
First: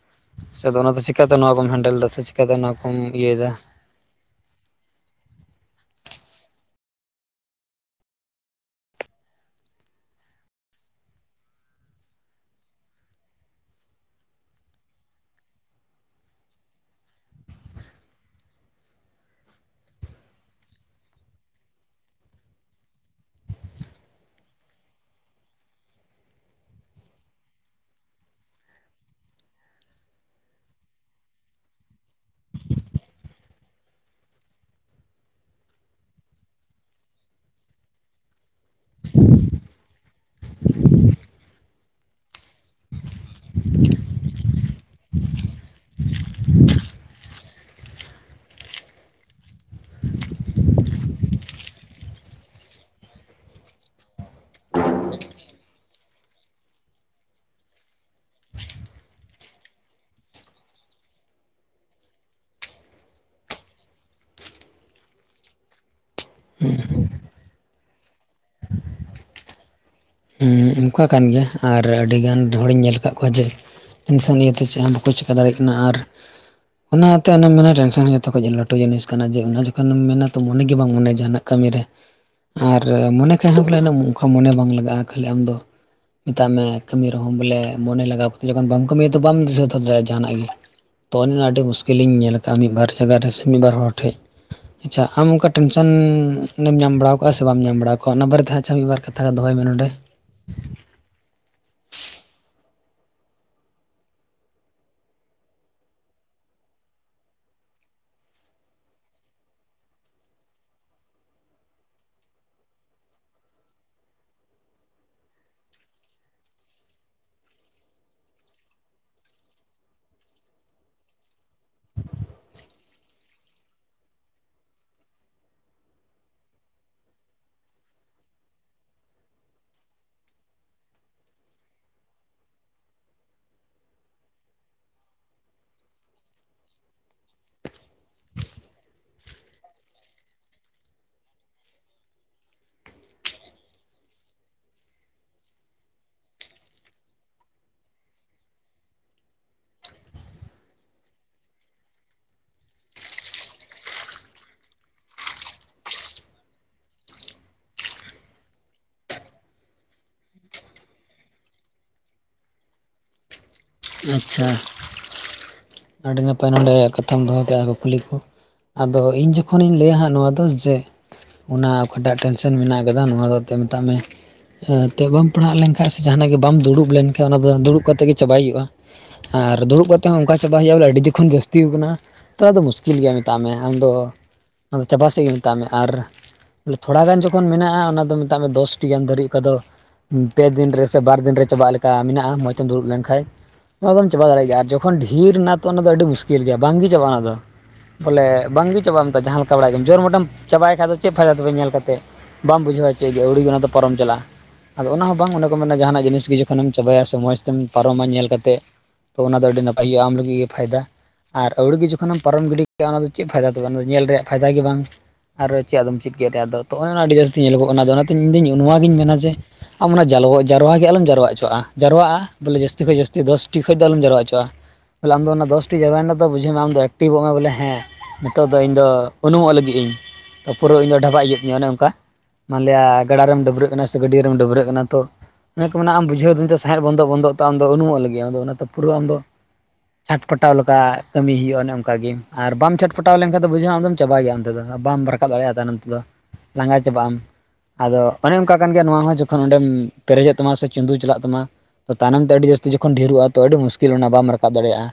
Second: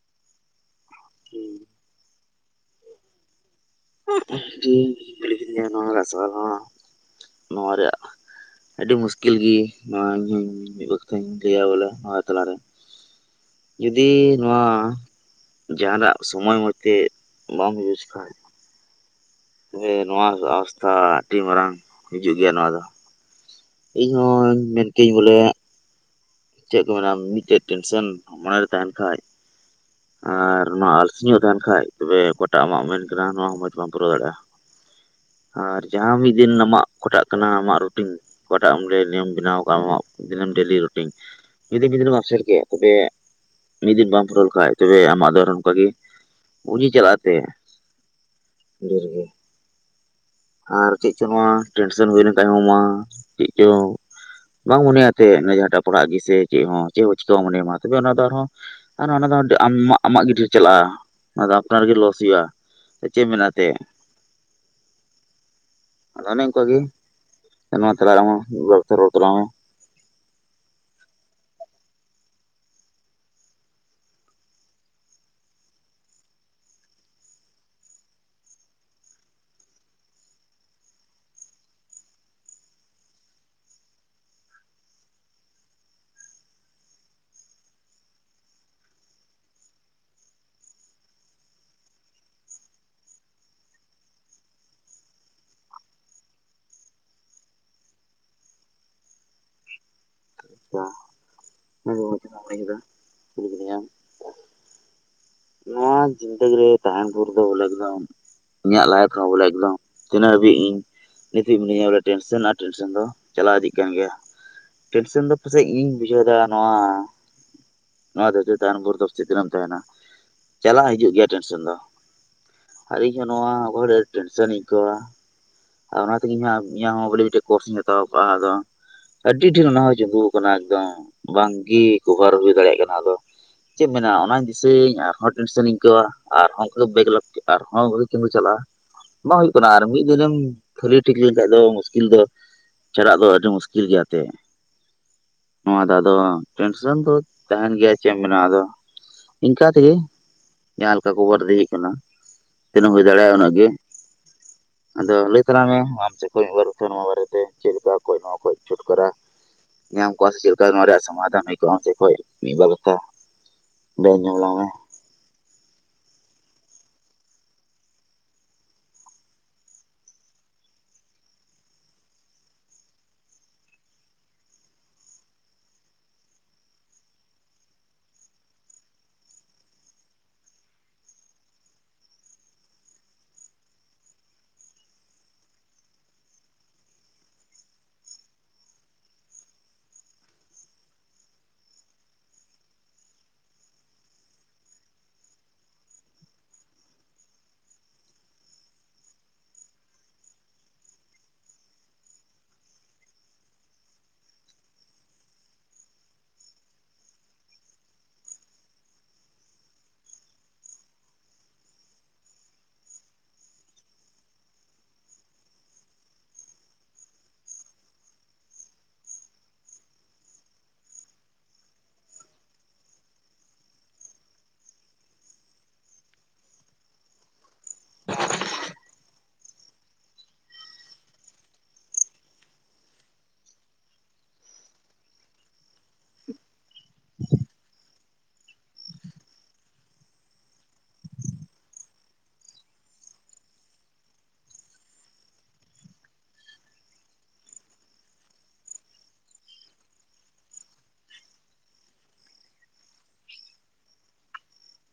ᱥᱮ ᱚᱱᱟ ᱫᱚ ᱪᱮᱠᱟᱛᱮ ᱱᱚᱣᱟ ᱠᱚᱢ ᱦᱮᱱᱰᱮᱞ ᱮᱫᱟ ᱥᱮ ᱪᱮᱠᱟᱛᱮ ᱚᱱᱟ ᱠᱚᱢ ᱤᱭᱟᱹᱭᱮᱫᱟ ᱾ ᱧ ᱨᱥ ᱚᱱᱟ [unintelligible] ᱟᱹᱰᱤ ᱢᱩᱥᱠᱤᱞ ᱜᱮ ᱱᱚᱣᱟ ᱤᱧ ᱦᱚ ᱢᱤᱫ ᱵᱟᱚ ᱠᱟᱛᱷᱟᱧ ᱞᱟᱹᱭᱟ ᱵᱚᱞᱮ ᱱᱚᱣᱟ ᱛᱟᱞᱟᱨᱮᱼᱼ ᱡᱩᱫᱤ ᱱᱚᱣᱟ ᱡᱟᱦᱟᱸᱱᱟᱜ ᱥᱳᱢᱚᱭ ᱢᱚᱛᱮ ᱵᱟᱢ ᱤᱭᱩᱡᱽ ᱠᱷᱟᱱ ᱡᱮ, ᱱᱚᱶᱟ ᱟᱵᱚᱥᱛᱷᱟ ᱟᱹᱰᱤ ᱢᱟᱨᱟᱝ ᱦᱤᱡᱩᱜ ᱜᱮᱭᱟ ᱱᱚᱣᱟ ᱫᱚ᱾ ᱤᱧᱦᱚ ᱢᱮᱱᱠᱟᱹᱧ ᱵᱚᱞᱮ ᱪᱮᱫ ᱠᱚ ᱢᱮᱱᱟ ᱢᱤᱫᱴᱮᱡ ᱴᱮᱱᱥᱮᱱ, ᱢᱚᱱᱮ ᱨᱮ ᱛᱟᱦᱮᱸᱱ ᱠᱷᱟᱡ ᱟᱨ ᱱᱚᱶᱟ ᱟᱞᱥᱤ ᱧᱚᱜ ᱛᱟᱦᱮᱱ ᱠᱷᱟᱡ ᱛᱚᱵᱮ ᱚᱠᱟᱴᱟᱜ ᱟᱢᱟᱜ ᱢᱮᱱ ᱠᱟᱱᱟ, ᱱᱚᱶᱟ ᱦᱚ ᱢᱚᱸᱡᱽ ᱵᱟᱢ ᱯᱩᱨᱟᱹᱣ ᱫᱟᱲᱮᱭᱟᱜᱼᱟ᱾ ᱟᱨ ᱡᱟᱦᱟᱸ ᱢᱤᱫ ᱫᱤᱱ ᱟᱢᱟᱜ ᱚᱠᱟᱴᱟᱜ ᱠᱟᱱᱟ ᱟᱢᱟᱜ ᱨᱩᱴᱤᱱ, ᱚᱠᱟᱴᱟᱜ ᱮᱢ ᱞᱟᱹᱭ ᱱᱤᱭᱚᱢ ᱵᱮᱱᱟᱣ ᱠᱟᱜᱼᱟ ᱟᱢᱟᱜ᱾ ᱢᱤᱫ ᱫᱤᱱᱮᱢ ᱰᱮᱞᱤ ᱨᱩᱴᱤᱱ, ᱢᱤᱫ ᱫᱤᱱ, ᱢᱤᱫ ᱫᱤᱱ ᱟᱥᱮᱨ ᱠᱮᱜ ᱛᱚᱵᱮ ᱢᱤᱫ ᱫᱤᱱ ᱵᱟᱢ ᱯᱷᱩᱨᱟᱹᱞ ᱠᱷᱟᱱᱡ ᱛᱚᱵᱮ ᱟᱢᱟᱜ ᱫᱚ ᱚᱱᱠᱟᱜ ᱜᱮ ᱯᱩᱡᱤ ᱪᱟᱞᱟᱜ ᱛᱮ ᱰᱮᱨᱜᱮ ᱟᱨ ᱪᱮᱫ ᱪᱚ ᱱᱚᱶᱟ ᱴᱮᱱᱥᱚᱱ ᱦᱩᱭ ᱞᱮᱱᱠᱷᱟᱱ ᱦᱚᱸ ᱢᱟ, ᱪᱮᱫ ᱪᱚᱝ? ᱵᱟᱝ ᱢᱚᱱᱮᱭᱟᱛᱮ, ᱡᱟᱦᱟᱸᱴᱟᱜ ᱯᱟᱲᱦᱟᱜ ᱜᱮ ᱥᱮ, ᱪᱮᱫ ᱦᱚᱸ ᱪᱮᱫ ᱪᱮᱠᱟᱢ ᱢᱚᱱᱮᱭᱟᱢ ᱢᱟ ᱛᱚᱵᱮ ᱚᱱᱟ ᱟᱨᱦᱚᱸ ᱟᱨ ᱚᱱᱟ ᱫᱚ ᱟᱢ, ᱟᱢᱟᱜ ᱜᱮ ᱰᱷᱮᱨ ᱪᱟᱞᱟᱜᱼᱟ, ᱚᱱᱟ ᱫᱚ ᱟᱯᱱᱟᱨᱜᱮ ᱞᱚᱥ ᱦᱩᱭᱩᱜᱼᱟ᱾ ᱪᱮᱜ ᱢᱮᱱᱟᱜ ᱛᱮ ᱟᱫᱚ ᱚᱱᱮ ᱚᱱᱠᱟᱜ ᱜᱮ, ᱱᱚᱶᱟ ᱛᱟᱞᱟᱨᱮ ᱟᱢ ᱦᱚ, ᱦᱚ ᱢᱤᱫ ᱵᱟᱨ ᱠᱟᱛᱷᱟ ᱨᱚᱲ ᱛᱟᱞᱟᱝ ᱢᱮ? ᱦᱮᱸ ᱚᱱᱠᱟ ᱠᱟᱱ ᱜᱮᱭᱟ, ᱟᱨ ᱟᱹᱰᱤ ᱜᱟᱱ ᱰᱷᱚᱲᱤᱧ ᱧᱮᱞ ᱠᱟᱜ ᱠᱚᱣᱟ ᱡᱮ ᱤᱱᱥᱟᱱ ᱤᱭᱟᱹ ᱛᱮ ᱪᱮᱫ ᱦᱚᱸ, ᱵᱟᱠᱚ ᱪᱮᱠᱟ ᱫᱟᱲᱮᱜ ᱠᱟᱱᱟ ᱟᱨ ᱚᱱᱟᱛᱮ ᱚᱱᱮᱢ ᱢᱮᱱᱟ ᱴᱮᱱᱥᱮᱱ ᱦᱚ, ᱡᱚᱛᱚᱠᱷᱚᱡ ᱞᱟᱹᱴᱩ ᱡᱤᱱᱤᱥ ᱠᱟᱱᱟ᱾ ᱡᱮ ᱚᱱᱟ ᱡᱚᱠᱷᱚᱱᱮᱢ ᱢᱮᱱᱟ ᱛᱚ ᱢᱚᱱᱮ ᱜᱮ ᱵᱟᱝ ᱢᱚᱱᱮᱭᱟ ᱡᱟᱦᱟᱱᱟᱜ᱾ ᱠᱟᱹᱢᱤᱨᱮ, ᱟᱨ ᱢᱚᱱᱮ ᱠᱷᱟᱡ ᱦᱚᱸ ᱵᱚᱞᱮ ᱩᱱᱟᱜ ᱠᱷᱚᱱ ᱢᱚᱱᱮ ᱵᱟᱝ ᱞᱟᱜᱟᱜᱼᱟ᱾ ᱠᱷᱟᱹᱞᱤ ᱟᱢᱫᱚ ᱢᱮᱛᱟᱜ ᱢᱮ ᱠᱟᱹᱢᱤ ᱨᱮᱦᱚᱸ ᱵᱚᱞᱮ ᱢᱚᱱᱮ ᱞᱟᱜᱟᱣ ᱠᱟᱛᱮ ᱡᱚᱠᱷᱚᱱ ᱵᱟᱢ ᱠᱟᱹᱢᱤᱭᱟ ᱛᱚ ᱵᱟᱢ ᱫᱤᱥᱟᱹ ᱫᱚᱦᱚ ᱫᱟᱲᱮᱭᱟᱜᱼᱟ ᱡᱟᱦᱟᱱᱟᱜ ᱜᱮ᱾ ᱛᱚ ᱚᱱᱟ ᱟᱹᱰᱤ ᱢᱩᱥᱠᱤᱞᱤᱧ ᱧᱮᱞ ᱟᱠᱟᱜᱼᱟ, ᱢᱤᱫ ᱵᱟᱨ ᱡᱟᱭᱜᱟ ᱨᱮ ᱥᱮ ᱢᱤᱫ ᱵᱟᱨ ᱦᱚᱲ ᱴᱷᱮᱡ᱾ ᱟᱪᱪᱷᱟ, ᱟᱢ ᱚᱱᱠᱟ ᱴᱮᱱᱥᱮᱱ ᱱᱮᱢ ᱧᱟᱢ ᱵᱟᱲᱟᱣ ᱠᱚᱜᱼᱟ ᱥᱮ ᱵᱟᱢ ᱧᱟᱢ ᱵᱟᱲᱟᱣ ᱠᱚᱣᱟ, ᱚᱱᱟ ᱵᱟᱨᱮᱛᱮ ᱦᱟᱸᱜ ᱟᱪᱪᱷᱟ ᱢᱤᱫ ᱵᱟᱨ ᱠᱟᱛᱷᱟ ᱫᱚᱦᱚᱭ ᱢᱮ ᱱᱚᱸᱰᱮ? ᱟᱪᱷᱟ ᱠᱮᱫᱟ ᱠᱩᱞᱟᱢ [inaudible] [unintelligible] ᱱᱚᱣᱟ ᱡᱤᱱᱫᱟᱹᱜᱤ ᱨᱮ, ᱛᱟᱦᱮᱸᱱ ᱵᱷᱳᱨ ᱫᱚ ᱵᱚᱞᱮ ᱮᱠᱫᱚᱢ ᱤᱧᱟᱹᱜ ᱞᱟᱭᱤᱯᱷ ᱨᱮᱦᱚᱸ ᱵᱚᱞᱮ ᱮᱠᱫᱚᱢ, ᱛᱤᱱᱟᱹᱜ ᱦᱟᱹᱵᱤᱡ ᱤᱧ ᱱᱤᱛ ᱤᱡ ᱢᱤᱱᱟᱹᱧᱟ ᱵᱚᱞᱮ ᱴᱮᱱᱥᱮᱱ ᱟᱨ ᱴᱮᱱᱥᱮᱱ ᱫᱚ, ᱪᱟᱞᱟᱣ ᱤᱫᱤ ᱠᱟᱱ ᱜᱮᱭᱟ᱾ ᱴᱮᱱᱥᱮᱱ ᱫᱚ ᱯᱟᱥᱮᱡ ᱤᱧ ᱵᱩᱡᱷᱟᱹᱣ ᱫᱟ ᱱᱚᱣᱟ ᱱᱚᱣᱟ ᱫᱦᱟᱹᱨᱛᱤ ᱨᱮ ᱛᱟᱦᱮᱸᱱ ᱵᱷᱳᱨ ᱫᱚ ᱪᱮᱫ ᱨᱮᱢ ᱛᱟᱦᱮᱱᱟ᱾ ᱪᱟᱞᱟᱜ ᱦᱤᱡᱩᱜ ᱜᱮᱭᱟ ᱴᱮᱱᱥᱮᱱ ᱫᱚ, ᱟᱨ ᱤᱧᱦ ᱦᱚᱸ ᱱᱚᱶᱟ, ᱟᱵᱟᱨ ᱴᱮᱱᱥᱮᱱᱤᱧ ᱟᱹᱭᱠᱟᱹᱣ-ᱟ᱾ ᱟᱨ ᱚᱱᱟ ᱛᱮᱜᱮ ᱤᱧᱟᱹᱜ ᱦᱚᱸ ᱵᱚᱞᱮ ᱢᱤᱫᱴᱮᱡ ᱠᱳᱨᱥᱮᱱ ᱮᱛᱚᱦᱚᱵᱚᱜᱼᱟ ᱟᱫᱚ᱾ ᱟᱹᱰᱤ ᱰᱷᱮᱨ ᱚᱱᱟ ᱦᱚ ᱡᱩᱵᱩ ᱠᱟᱱᱟ ᱮᱠᱫᱚᱢ, ᱵᱟᱝᱜᱤ ᱠᱚᱵᱷᱟᱨ ᱦᱩᱭ ᱫᱟᱲᱮᱭᱟᱜ ᱠᱟᱱᱟ ᱟᱫᱚ ᱪᱮᱫ ᱢᱮᱱᱟᱜᱼᱟ ᱚᱱᱟᱧ ᱫᱤᱥᱟᱹᱭᱟᱹᱧ ᱟᱨᱦᱚᱸ ᱴᱮᱱᱥᱮᱱᱤᱧ ᱟᱹᱭᱠᱟᱹᱣᱟ, ᱟᱨᱦᱚᱸ ᱚᱱᱠᱟ ᱜᱮ ᱵᱮᱜᱞᱚᱠ ᱟᱨᱦᱚᱸ ᱜᱷᱩᱨᱮ ᱛᱤᱧ ᱪᱟᱞᱟᱜᱼᱟ᱾ ᱵᱟᱝ ᱦᱩᱭᱩᱜ ᱠᱟᱱᱟ ᱟᱨ ᱢᱤᱫ ᱫᱤᱱᱮᱢ ᱠᱷᱟᱹᱞᱤ ᱴᱷᱤᱠ ᱞᱮᱱᱠᱷᱟᱱᱡ ᱫᱚ, ᱢᱩᱥᱠᱤᱞ ᱫᱚ ᱪᱟᱞᱟᱜ ᱫᱚ ᱟᱹᱰᱤ ᱢᱩᱥᱠᱤᱞ ᱜᱮᱭᱟ ᱟᱛᱮ ᱱᱚᱶᱟ ᱫᱟ ᱟᱫᱚ, ᱴᱮᱱᱥᱚᱱ ᱫᱚ ᱛᱟᱦᱮᱸᱱ ᱜᱮᱭᱟ ᱪᱮᱫ ᱮᱢ ᱢᱮᱱᱟ ᱟᱫᱚ ᱤᱱᱠᱟ ᱛᱮᱜᱮ, ᱡᱟᱦᱟᱸ ᱞᱮᱠᱟ ᱠᱚᱵᱟᱨ ᱤᱫᱤ ᱦᱩᱭᱩᱜ ᱠᱟᱱᱟ᱾ ᱛᱤᱱᱟᱹᱜ ᱦᱩᱭ ᱫᱟᱲᱮᱭᱟᱜᱼᱟ ᱩᱱᱟᱹᱜ ᱜᱮ, ᱟᱫᱚ ᱞᱟᱹᱭ ᱛᱟᱨᱟ ᱢᱮ ᱟᱢ ᱥᱮᱫ ᱠᱷᱚᱡ ᱢᱤᱫ ᱵᱟᱨ ᱠᱟᱛᱦᱟ ᱱᱚᱣᱟ ᱵᱟᱨᱮᱛᱮ, ᱪᱮᱫ ᱞᱮᱠᱟ ᱠᱚᱡ ᱱᱚᱣᱟ ᱠᱚᱡ ᱪᱷᱩᱴᱠᱟᱹᱨᱟ ᱧᱟᱢ ᱠᱚᱜ-ᱟ ᱥᱮ ᱪᱮᱫ ᱞᱮᱠᱟ ᱱᱚᱣᱟ ᱨᱮᱭᱟᱜ ᱥᱚᱢᱟᱫᱷᱟᱱ ᱦᱩᱭ ᱠᱚᱜᱼᱟ, ᱟᱢ ᱥᱮᱡ ᱠᱷᱚᱡ ᱢᱤᱫ ᱵᱟᱨ ᱠᱟᱛᱷᱟ? ᱞᱟᱹᱭ ᱟᱸᱡᱚᱢ ᱟᱪᱪᱷᱟ, ᱟᱞᱟᱝ ᱢᱮ ᱟᱹᱰᱤ ᱱᱟᱯᱟᱭ ᱱᱚᱰᱮ ᱠᱟᱛᱷᱟᱢ ᱫᱚᱦᱚ ᱠᱮᱜᱼᱟ ᱜᱩᱯᱞᱤ ᱠᱚ᱾ ᱟᱫᱚ ᱤᱧ ᱡᱚᱠᱷᱚᱱᱤᱧ ᱞᱟᱹᱭᱟ ᱦᱟᱸᱜ ᱱᱚᱣᱟ ᱫᱚ ᱡᱮ ᱚᱱᱟ ᱚᱠᱟᱴᱟᱜ ᱴᱮᱱᱥᱮᱱ ᱢᱮᱱᱟᱜ ᱠᱟᱫᱟ ᱱᱚᱣᱟ ᱫᱚ ᱛᱮᱱ ᱢᱮᱛᱟᱜ ᱢᱮ ᱮᱱᱛᱮᱫ ᱵᱟᱢ ᱯᱟᱲᱦᱟᱜ ᱞᱮᱱᱠᱷᱟᱡ ᱥᱮ, ᱡᱟᱦᱟᱸᱱᱟᱜ ᱜᱮ ᱵᱟᱢ ᱫᱩᱲᱩᱵ ᱞᱮᱱᱠᱷᱟᱱ, ᱚᱱᱟ ᱫᱚ ᱫᱩᱲᱩᱵ ᱠᱟᱛᱮ ᱜᱮ ᱪᱟᱵᱟᱭ ᱦᱩᱭᱩᱜᱼᱟ᱾ ᱟᱨ ᱫᱩᱲᱩᱵ ᱠᱟᱛᱮᱫ ᱦᱚᱸ ᱚᱱᱠᱟ ᱪᱟᱵᱟ ᱦᱩᱭᱩᱜᱼᱟ, ᱵᱚᱞᱮ ᱟᱹᱰᱤ ᱫᱤ ᱠᱷᱚᱱ ᱡᱟᱹᱥᱛᱤ ᱠᱟᱱᱟ ᱛᱷᱚᱲᱟ ᱫᱚ ᱢᱩᱥᱠᱤᱞ ᱜᱮᱭᱟ, ᱢᱮᱛᱟᱜ ᱢᱮ ᱟᱢᱫᱚ, ᱟᱫᱚ ᱪᱟᱵᱟ ᱥᱮᱫ ᱜᱮ ᱢᱮᱛᱟᱜ ᱢᱮ ᱟᱨ ᱞᱮ ᱛᱷᱚᱲᱟ ᱜᱟᱱ ᱡᱚᱠᱷᱚᱱ ᱢᱮᱱᱟᱜᱼᱟ, ᱚᱱᱟ ᱫᱚ ᱢᱮᱛᱟᱜ ᱢᱮ ᱫᱚᱥᱴᱤ ᱜᱟᱱ ᱫᱟᱹᱨᱤᱡ ᱚᱠᱟ ᱫᱚ ᱦᱩᱸ, ᱯᱮ ᱫᱤᱱ ᱨᱮ ᱥᱮ, ᱵᱟᱨ ᱫᱤᱱ ᱨᱮ ᱪᱟᱵᱟᱜ ᱞᱮᱠᱟ ᱢᱮᱱᱟᱜᱼᱟ, ᱢᱚᱸᱪ ᱛᱮᱢ ᱫᱩᱲᱩᱵ ᱞᱮᱱᱠᱟᱡ ᱚᱱᱟᱫᱚᱢ ᱪᱟᱵᱟ ᱫᱟᱲᱮᱭᱟᱜ ᱜᱮᱭᱟ, ᱟᱨ ᱡᱚᱠᱷᱚᱱ ᱰᱷᱮᱨ ᱱᱟ ᱛᱚ ᱚᱱᱟᱫᱚ ᱟᱹᱰᱤ ᱢᱩᱥᱠᱤᱞ ᱜᱮᱭᱟ ᱵᱟᱝᱜᱮ ᱪᱟᱵᱟᱜᱼᱟ ᱚᱱᱟ ᱫᱚ᱾ ᱵᱚᱞᱮ ᱵᱟᱝᱜᱮ ᱪᱟᱵᱟᱜᱼᱟ ᱢᱮᱛᱟ, ᱡᱟᱦᱟᱸ ᱞᱮᱠᱟ ᱵᱟᱲᱟᱭ ᱜᱮᱢ, ᱡᱳᱨ ᱢᱚᱴᱮᱢ ᱪᱟᱵᱟᱭ ᱠᱷᱟᱡ ᱫᱚ ᱪᱮᱫ ᱯᱷᱟᱭᱫᱟ ᱛᱚᱵᱮ ᱧᱮᱞ ᱠᱟᱛᱮ᱾ ᱵᱟᱢ ᱵᱩᱡᱷᱟᱹᱣᱟ ᱪᱮᱫ ᱜᱮ, ᱟᱹᱣᱲᱤ ᱜᱮ ᱚᱱᱟ ᱫᱚ ᱯᱚᱨᱚᱢ ᱪᱟᱞᱟᱜᱼᱟ᱾ ᱟᱫᱚ ᱚᱱᱟ ᱦᱚᱸ ᱵᱟᱝ ᱚᱱᱮ ᱠᱚ ᱢᱮᱱᱟ ᱡᱟᱦᱟᱱᱟᱜ ᱡᱤᱱᱤᱥ ᱜᱮ ᱡᱚᱠᱷᱚᱱᱮᱢ ᱪᱟᱵᱟᱭᱟ, ᱥᱮ ᱢᱚᱡᱽ ᱛᱮᱢ ᱯᱟᱨᱚᱢᱟ ᱧᱮᱞ ᱠᱟᱛᱮ᱾ ᱛᱚ ᱚᱱᱟᱫᱚ ᱟᱹᱰᱤ ᱱᱟᱯᱟᱭ ᱦᱳᱭᱳᱜᱼᱟ᱾ ᱟᱢ ᱞᱟᱹᱜᱤᱫ ᱜᱮ ᱯᱷᱟᱭᱫᱟ᱾ ᱟᱨ ᱟᱹᱣᱲᱤ ᱜᱮ ᱡᱚᱠᱷᱚᱱᱮᱢ ᱯᱟᱨᱚᱢ ᱜᱤᱰᱤ ᱠᱟᱼᱟ ᱚᱱᱟ ᱫᱚ ᱪᱮᱫ ᱯᱷᱟᱭᱫᱟ ᱛᱟᱵᱮ ᱚᱱᱟ ᱫᱚ ᱧᱮᱞ ᱨᱮᱭᱟᱜ ᱯᱷᱟᱭᱫᱟ ᱜᱮ ᱵᱟᱝ᱾ ᱟᱨ ᱪᱮᱫ ᱟᱫᱚᱢ ᱪᱤᱫ ᱠᱮᱫᱮ ᱛᱮ ᱟᱫᱚ ᱛᱚ ᱱᱚᱜ-ᱚᱭ ᱚᱱᱟ ᱟᱹᱰᱤ ᱡᱟᱹᱥᱛᱤ ᱧᱮᱞᱚᱜᱚᱜ ᱠᱟᱱᱟ, ᱟᱫᱚ ᱚᱱᱟᱛᱤᱧ ᱤᱧᱫᱩᱧ ᱱᱚᱣᱟᱜᱤᱧ ᱢᱮᱱᱟ ᱡᱮ ᱟᱢ ᱚᱱᱟ ᱡᱟᱞᱣᱟ-ᱡᱟᱨᱣᱟ ᱜᱮ ᱟᱞᱚᱢ ᱡᱟᱨᱚᱣᱟᱜ ᱦᱚᱪᱚᱣᱟᱜᱼᱟ᱾ ᱡᱟᱨᱣᱟᱜᱼᱟ ᱵᱚᱞᱮ ᱡᱟᱹᱥᱛᱤ ᱠᱷᱚᱡ ᱡᱟᱹᱥᱛᱤ ᱫᱚᱥ ᱴᱤ ᱠᱷᱚᱡ ᱫᱚ ᱟᱞᱚᱢ ᱡᱟᱣᱨᱟ ᱪᱚᱣᱟᱜ-ᱟ᱾ ᱵᱚᱞᱮ ᱟᱢ ᱫᱚ ᱚᱱᱟ ᱫᱚᱥᱴᱤ ᱡᱟᱨᱣᱟᱭ ᱱᱟ ᱛᱚ ᱵᱩᱡᱷᱟᱹᱣ ᱢᱮ ᱟᱢ ᱫᱚ ᱮᱠᱴᱤᱵᱚᱜ ᱢᱮ ᱵᱚᱞᱮ ᱦᱮᱸ ᱱᱤᱛᱚᱜ ᱫᱚ ᱤᱧᱫᱚ ᱩᱱᱩᱢᱚᱜ ᱞᱟᱹᱜᱤᱫ ᱤᱧ᱾ ᱛᱚ ᱯᱩᱨᱟᱹ ᱤᱧ ᱫᱚ ᱰᱷᱟᱵᱟᱜ ᱤᱭᱟᱹ ᱛᱤᱧᱟᱹ ᱚᱱᱮ ᱚᱱᱠᱟ᱾ ᱢᱟᱱᱞᱤᱭᱟ ᱜᱟᱰᱟ ᱨᱮᱢ ᱰᱟᱹᱵᱨᱟᱹᱜ ᱠᱟᱱᱟ ᱥᱮ ᱜᱟᱹᱰᱭᱟᱹ ᱨᱮᱢ ᱰᱟᱹᱵᱨᱟᱹᱜ ᱠᱟᱱᱟ᱾ ᱛᱚ ᱚᱱᱮ ᱠᱚ ᱢᱮᱱᱟ ᱟᱢ ᱵᱩᱡᱷᱟᱹᱣ ᱫᱚ ᱥᱟᱣᱦᱮᱫ ᱵᱚᱱᱫᱚ ᱵᱚᱱᱫᱚᱜ ᱛᱟᱢ ᱫᱚ ᱩᱱᱩᱢᱚᱜ ᱞᱟᱹᱜᱤᱫ-ᱟ ᱟᱫᱚ ᱚᱱᱟ ᱛᱮ ᱯᱩᱨᱟᱹ ᱟᱢᱫᱚ ᱪᱷᱟᱴᱯᱟᱴᱟᱣ ᱞᱮᱠᱟ ᱠᱟᱹᱢᱤ ᱦᱩᱭᱩᱜᱼᱟ ᱚᱱᱮ ᱚᱱᱠᱟ ᱜᱮ᱾ ᱟᱨ ᱵᱟᱢ ᱪᱷᱟᱴᱯᱟᱴᱟᱣ ᱞᱮᱱᱠᱷᱟᱡ ᱫᱚ ᱵᱩᱡᱷᱟᱹᱣᱚᱜ ᱟᱢᱫᱚᱢ ᱪᱟᱵᱟᱭ ᱜᱮᱭᱟ᱾ ᱱᱚᱛᱮ ᱫᱚ ᱦᱟᱸᱜ ᱵᱟᱢ ᱨᱟᱠᱟᱵ ᱫᱟᱲᱮᱭᱟᱫᱟ ᱛᱟᱭᱱᱚᱢ ᱛᱮ ᱫᱚ ᱞᱟᱸᱜᱟ ᱪᱟᱵᱟᱜ ᱟᱢ᱾ ᱟᱫᱚ ᱚᱱᱮ ᱚᱱᱠᱟ ᱠᱟᱱ ᱜᱮᱭᱟ ᱱᱚᱣᱟ ᱦᱚᱸ ᱡᱚᱠᱷᱚᱱ ᱚᱸᱰᱮᱢ ᱯᱮᱨᱮᱡᱚᱜ ᱛᱟᱢᱟ ᱥᱮ ᱪᱩᱸᱫᱩ ᱪᱟᱞᱟᱜ ᱛᱟᱢᱟ ᱛᱟᱭᱱᱚᱢ ᱛᱮ ᱟᱹᱰᱤ ᱡᱟᱹᱥᱛᱤ ᱡᱚᱠᱷᱚᱱ ᱰᱷᱮᱨᱚᱜᱼᱟ ᱛᱚ ᱟᱹᱰᱤ ᱢᱩᱥᱠᱤᱞ ᱚᱱᱟ ᱵᱟᱢ ᱨᱟᱠᱟᱵ ᱫᱟᱲᱮᱭᱟᱜᱼᱟ᱾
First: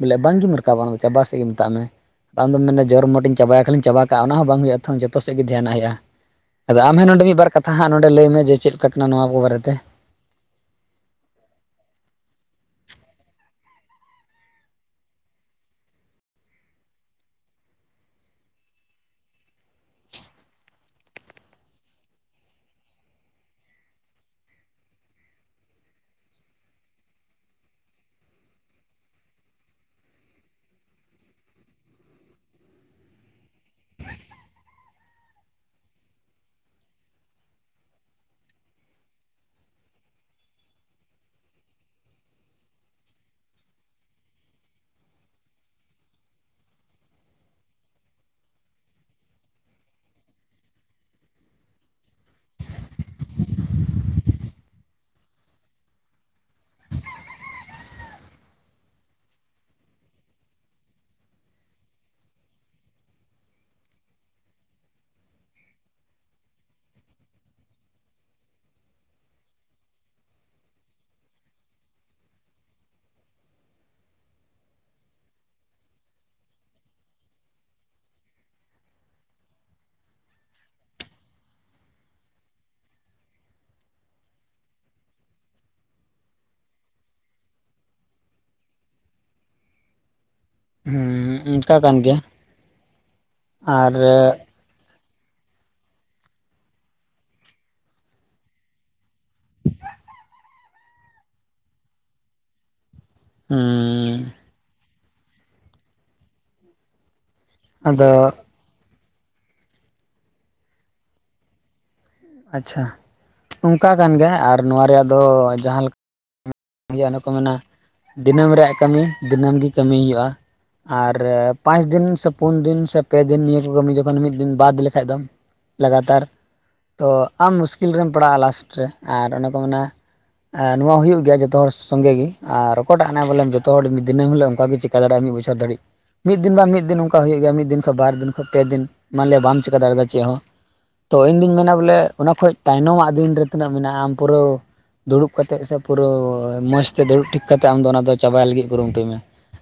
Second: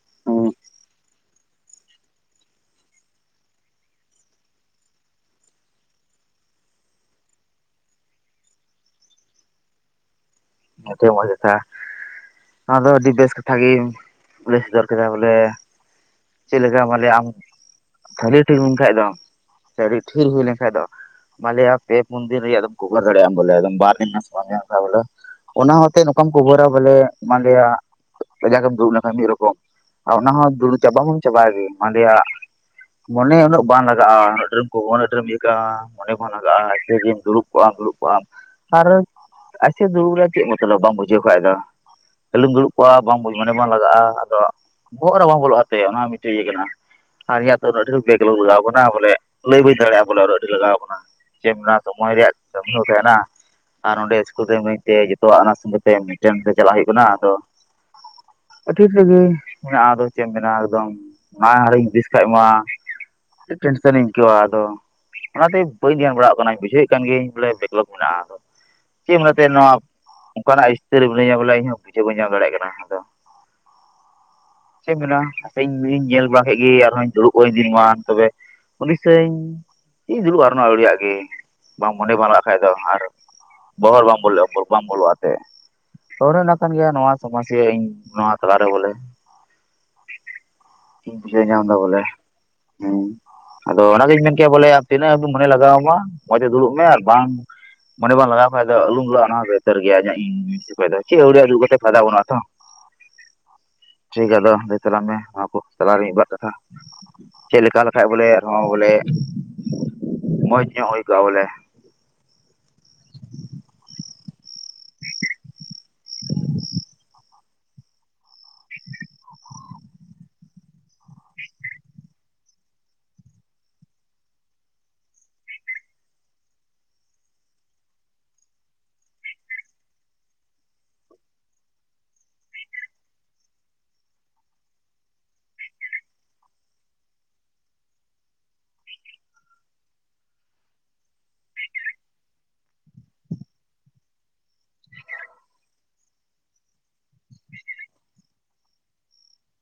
ᱵᱚᱞᱮ ᱦᱩᱸ ᱵᱟᱝᱜᱤᱢ ᱨᱟᱠᱟᱵᱟ ᱚᱱᱟ ᱫᱚ ᱪᱟᱵᱟ ᱥᱮᱜ ᱜᱮ ᱢᱮᱛᱟᱜ ᱢᱮ᱾ ᱟᱢ ᱫᱚᱢ ᱢᱮᱱᱟ ᱡᱚᱨ ᱢᱚᱴᱤᱧ ᱪᱟᱵᱟᱭᱟ, ᱠᱷᱟᱞᱹᱤᱧ ᱪᱟᱵᱟ ᱠᱟᱜᱼᱟ᱾ ᱚᱱᱟ ᱦᱚᱸ ᱵᱟᱝ ᱦᱩᱭᱩᱜᱼᱟ ᱛᱚ ᱡᱚᱛᱚ ᱥᱮᱫ ᱜᱮ ᱫᱷᱭᱟᱱᱟᱜ ᱦᱳᱭᱳᱜᱼᱟ᱾ ᱟᱫᱚ ᱟᱢ ᱦᱮᱸ ᱱᱚᱰᱮ ᱢᱤᱫ ᱵᱟᱨ ᱠᱟᱛᱷᱟ ᱦᱟᱸᱜ ᱱᱚᱸᱰᱮ ᱞᱟᱹᱭ ᱢᱮ, ᱡᱮ ᱪᱮᱫᱠᱟ ᱠᱟᱱᱟ ᱱᱚᱣᱟ ᱠᱚ ᱵᱟᱨᱮ ᱛᱮ᱾ [unintelligible] ᱱᱚᱣᱟᱫᱚ ᱟᱹᱰᱤ ᱵᱮᱥ ᱠᱟᱛᱷᱟ ᱜᱮ ᱞᱟᱹᱭ ᱥᱚᱫᱚᱨ ᱠᱮᱫᱟ ᱵᱚᱞᱮ [unintelligible] ᱥᱮ ᱟᱹᱰᱤ ᱴᱷᱤᱠ ᱦᱩᱭ ᱞᱮᱱᱠᱷᱟᱡ ᱫᱚ ᱢᱟᱞᱮ ᱯᱮ ᱯᱩᱱ ᱫᱤᱱ ᱨᱮᱭᱟᱜ ᱫᱚ ᱠᱚᱵᱷᱟᱨ ᱫᱟᱲᱮᱭᱟᱜ-ᱟᱢ ᱵᱚᱞᱮᱫᱚᱢ ᱵᱟᱨ ᱫᱤᱱ [unintelligible] ᱵᱚᱞᱮ ᱚᱱᱟ ᱦᱚᱛᱮ ᱱᱚᱝᱠᱟᱢ ᱠᱷᱚᱵᱟᱨᱟ ᱵᱚᱞᱮ ᱢᱟᱞᱮᱭᱟ ᱠᱟᱡᱟᱠᱮᱢ ᱫᱩᱲᱩᱵ ᱞᱮᱱᱠᱷᱟᱱ ᱢᱤᱫ ᱨᱚᱠᱚᱢ, ᱟᱨ ᱚᱱᱟ ᱦᱚᱸ ᱫᱩᱲᱩᱵ ᱪᱟᱵᱟᱵᱚᱱ ᱪᱟᱵᱟᱭᱮ ᱢᱟᱱᱞᱤᱭᱟ ᱢᱚᱱᱮ ᱩᱱᱟᱹᱜ ᱵᱟᱝ ᱞᱟᱜᱟᱜᱼᱟ ᱰᱨᱤᱢ ᱠᱚ ᱩᱱᱟᱹ ᱰᱨᱤᱢ ᱤᱭᱟᱹ ᱠᱟᱜ-ᱟ᱾ ᱠᱷᱚᱱ ᱞᱟᱜᱟᱜᱼᱟ ᱟᱪᱪᱷᱟ ᱴᱷᱤᱠ ᱫᱩᱲᱩᱵ ᱠᱚᱜ ᱟᱢ ᱫᱩᱲᱩᱵ ᱠᱚᱜ ᱟᱢ ᱟᱨ ᱟᱥᱮ ᱫᱩᱲᱩᱵ ᱨᱮ [unintelligible] ᱪᱮᱫ ᱢᱚᱛᱚᱞᱚᱵ ᱵᱟᱢ ᱵᱩᱡᱷᱟᱹᱣ ᱠᱷᱟᱱ ᱫᱚ ᱠᱷᱟᱹᱞᱤᱢ ᱫᱩᱲᱩᱵ ᱠᱚᱜᱼᱟ ᱵᱟᱝ ᱢᱚᱱᱮ ᱵᱟᱝ ᱞᱟᱜᱟᱜᱼᱟ ᱟᱫᱚ ᱵᱚᱦᱚᱜ ᱨᱮ ᱵᱟᱝ ᱵᱚᱞᱚᱜᱟ ᱛᱚᱭᱟ ᱚᱱᱟ ᱢᱤᱫᱴᱮᱱ ᱤᱭᱟᱹ ᱠᱟᱱᱟ, ᱟᱨ ᱤᱧᱟᱜ ᱫᱚ ᱩᱱᱟᱹᱜ ᱰᱷᱮᱨ ᱵᱮᱜᱽ ᱞᱟᱜᱟᱣ ᱠᱟᱱᱟ ᱵᱚᱞᱮ ᱞᱟᱹᱭ ᱵᱟᱹᱧ ᱫᱟᱲᱮᱭᱟᱜ ᱵᱚᱞᱮ ᱩᱱᱟᱹᱜ ᱰᱷᱮᱨ ᱞᱟᱜᱟᱣ ᱠᱟᱱᱟ᱾ ᱪᱮᱫ ᱢᱮᱱᱟ ᱥᱚᱢᱚᱭ ᱨᱮᱭᱟᱜ ᱠᱟᱹᱢᱤ ᱫᱚ ᱛᱟᱦᱮᱱᱟ ᱟᱨ ᱱᱚᱸᱰᱮ ᱤᱥᱠᱩᱞ ᱨᱮ ᱤᱢᱱᱤ ᱛᱮ ᱛᱚ ᱚᱱᱟ ᱥᱚᱸᱜᱮ ᱛᱮ ᱢᱤᱫᱴᱮᱱ ᱛᱮ ᱪᱟᱞᱟᱜ ᱦᱩᱭᱩᱜ ᱠᱟᱱᱟ ᱟᱫᱚ ᱟᱹᱰᱤ ᱥᱟᱸᱜᱤᱧ ᱢᱮᱱᱟᱜᱼᱟ ᱟᱫᱚ ᱪᱮᱫ ᱮᱢ ᱢᱮᱱᱟ ᱮᱠᱫᱚᱢ, ᱚᱱᱟ ᱵᱤᱥ ᱠᱷᱟᱡ ᱢᱟ ᱟᱹᱰᱤ ᱴᱮᱱᱥᱚᱱᱤᱧ ᱟᱹᱭᱠᱟᱹᱣᱟ ᱟᱫᱚ [inaudible] ᱚᱱᱟᱛᱮ ᱵᱟᱹᱧ ᱫᱷᱮᱭᱟᱱ ᱵᱟᱲᱟ ᱠᱟᱱᱟ ᱵᱩᱡᱷᱟᱹᱣᱮᱫ ᱠᱟᱱ ᱜᱤᱭᱟᱹᱧ ᱵᱚᱞᱮ ᱵᱮᱠᱞᱚᱠ ᱢᱮᱱᱟᱜᱼᱟ ᱟᱫᱚ ᱪᱮᱫ ᱢᱮᱱᱟᱛᱮ ᱱᱚᱣᱟ ᱚᱱᱠᱟᱱᱟᱜ ᱤᱥᱛᱟᱹᱨ ᱨᱮ ᱢᱤᱱᱟᱹᱧᱟ ᱵᱚᱞᱮ ᱤᱧ ᱦᱚᱸ ᱵᱩᱡᱷᱟᱹᱣ ᱵᱟᱹᱧ ᱧᱟᱢ ᱫᱟᱲᱮᱭᱟᱜ ᱠᱟᱱᱟ ᱟᱫᱚ [inaudible] ᱪᱮᱫ ᱢᱮᱱᱟᱜ-ᱟ ᱦᱟᱯᱮᱤᱧ ᱧᱮᱞ ᱵᱟᱲᱟ ᱠᱮᱫ ᱜᱮ ᱟᱨᱦᱚᱧ ᱫᱩᱲᱩᱵ [unintelligible] ᱢᱟ ᱛᱚᱵᱮ ᱦᱩᱫᱤᱥᱮᱧ ᱪᱮᱫ ᱤᱧ ᱫᱩᱲᱩᱵᱼᱟ ᱱᱚᱣᱟ [inaudible] ᱜᱮ ᱵᱟᱝ ᱢᱚᱱᱮ ᱵᱟᱝ ᱞᱟᱜᱟᱜ ᱠᱷᱟᱡ ᱫᱚ ᱟᱨ ᱵᱚᱦᱚᱨᱮ ᱵᱟᱝ ᱵᱞᱚ ᱵᱟᱝ ᱵᱚᱞᱮᱛᱮ [inaudible] ᱵᱩᱡᱷᱟᱹᱣ ᱦᱮᱸ ᱧᱟᱢᱫᱟ ᱚᱱᱠᱟ ᱠᱟᱱ ᱵᱚᱞᱮ ᱜᱮᱭᱟ ᱟᱫᱚ ᱟᱨ ᱚᱱᱟᱜᱤᱧ ᱢᱮᱱ ᱠᱮᱭᱟ ᱵᱚᱞᱮ ᱛᱤᱱᱟᱹᱜ ᱦᱟᱵᱤᱡ ᱢᱚᱱᱮ ᱞᱟᱜᱟᱣ ᱟᱢᱟ ᱢᱚᱸᱡᱽ ᱛᱮ ᱫᱩᱲᱩᱵ ᱢᱮ ᱟᱨ ᱵᱟᱝ ᱢᱚᱱᱮ ᱵᱟᱝ ᱞᱟᱜᱟᱣ ᱠᱷᱟᱱ ᱫᱚ ᱟᱞᱩᱢ ᱫᱩᱲᱩᱜᱼᱟ ᱚᱱᱟ ᱩᱛᱟᱹᱨ ᱜᱮᱭᱟ ᱤᱧᱟᱜ ᱤᱧ ᱪᱮᱫ [inaudible] ᱟᱹᱣᱨᱤᱭᱟᱹᱭᱟ ᱫᱩᱲᱩᱵ ᱠᱟᱛᱮ ᱯᱷᱟᱭᱫᱟ ᱵᱟᱱᱜ-ᱟ ᱛᱚ ᱴᱷᱤᱠ ᱦᱩᱸ ᱜᱮᱭᱟ ᱛᱚ ᱞᱟᱹᱭ ᱛᱟᱞᱟᱝ ᱢᱮ ᱱᱚᱣᱟ ᱠᱚ ᱛᱟᱞᱟ ᱨᱮ ᱢᱤᱫᱵᱟᱨ ᱠᱟᱛᱷᱟ᱾ ᱪᱮᱫ ᱞᱮᱠᱟ ᱞᱮᱠᱷᱟᱡ ᱟᱫᱚ ᱵᱚᱞᱮ ᱟᱨᱦᱚᱸ ᱵᱚᱞᱮ ᱢᱚᱸᱡᱽ ᱧᱚᱜ ᱦᱩᱭ ᱠᱚᱜᱼᱟ ᱵᱚᱞᱮ, ᱟᱪᱪᱷᱟ ᱚᱱᱠᱟ ᱠᱟᱱ ᱜᱮᱭᱟ ᱟᱨ ᱱᱚᱣᱟ ᱨᱮᱭᱟᱜ ᱫᱚ ᱡᱟᱦᱟᱸ ᱞᱮᱠᱟ ᱚᱱᱟ ᱠᱚ ᱢᱮᱱᱟ ᱫᱤᱱᱟᱹᱢ ᱨᱮᱭᱟᱜ ᱠᱟᱹᱢᱤ ᱫᱤᱱᱟᱹᱢ ᱜᱮ ᱠᱟᱹᱢᱤ ᱦᱩᱭᱩᱜᱼᱟ᱾ ᱟᱨ ᱯᱟᱸᱪ ᱫᱤᱱ ᱥᱮ ᱯᱩᱱ ᱫᱤᱱ ᱥᱮ ᱯᱮ ᱫᱤᱱ ᱱᱤᱭᱟᱹ ᱠᱚ ᱠᱟᱹᱢᱤ ᱡᱚᱠᱷᱚᱱ ᱢᱤᱫ ᱫᱤᱱ ᱵᱟᱫ ᱞᱮᱠᱷᱟᱱ ᱫᱚ ᱞᱟᱜᱟᱛᱟᱨ ᱛᱚ ᱟᱢ ᱢᱩᱥᱠᱤᱞ ᱨᱮᱢ ᱯᱟᱲᱟᱜᱼᱟ ᱞᱟᱥᱴ ᱨᱮ ᱟᱨ ᱚᱱᱮ ᱠᱚ ᱢᱮᱱᱟ ᱱᱚᱣᱟ ᱦᱩᱭᱩᱜ ᱜᱮᱭᱟ ᱡᱚᱛᱚ ᱡᱚᱛᱚ ᱦᱚᱲ ᱥᱚᱸᱜᱮ ᱜᱮ, ᱟᱨ ᱚᱠᱟᱴᱟᱜ ᱦᱟᱱᱟ ᱵᱚᱞᱮ ᱡᱚᱛᱚ ᱦᱚᱲ ᱢᱤᱫ ᱫᱤᱱᱟᱹᱢ ᱦᱤᱞᱟᱹᱜ ᱚᱱᱠᱟᱜᱮ ᱪᱮᱫᱠᱟ ᱫᱟᱲᱮᱼᱟ ᱢᱤᱫ ᱵᱚᱪᱷᱚᱨ ᱫᱷᱟᱹᱨᱤᱡ᱾ ᱢᱤᱫ ᱫᱤᱱ ᱵᱟ ᱢᱤᱫ ᱫᱤᱱ ᱚᱱᱠᱟ ᱦᱩᱭᱩᱜ ᱜᱮᱭᱟ ᱢᱤᱫ ᱫᱤᱱ ᱠᱷᱚᱡ ᱵᱟᱨ ᱫᱤᱱ ᱠᱷᱚᱡ ᱯᱮ ᱫᱤᱱ ᱢᱟᱱᱞᱮ ᱵᱟᱢ ᱪᱤᱠᱟ ᱫᱟᱲᱮᱭᱟᱫᱟ ᱪᱮ ᱦᱚᱸ᱾ ᱛᱚ ᱤᱧ ᱫᱩᱧ ᱢᱮᱱᱟ ᱵᱚᱞᱮ ᱚᱱᱟ ᱠᱷᱚᱡ ᱛᱟᱭᱱᱚᱢᱟᱜ ᱫᱤᱱ ᱨᱮ ᱛᱤᱱᱟᱹᱜ ᱢᱮᱱᱟᱜᱼᱟ ᱟᱢ ᱯᱩᱨᱟᱹ ᱫᱩᱲᱩᱵ ᱠᱟᱛᱮᱫ ᱥᱮ ᱯᱩᱨᱟᱹ ᱢᱚᱸᱡᱽᱛᱮ ᱫᱩᱲᱩᱵ ᱴᱷᱤᱠ ᱠᱟᱛᱮᱫ ᱟᱢᱫᱚ ᱚᱱᱟ ᱪᱟᱵᱟᱭ ᱞᱟᱹᱜᱤᱫ ᱠᱩᱨᱩᱢᱩᱴᱩᱭ ᱢᱮ᱾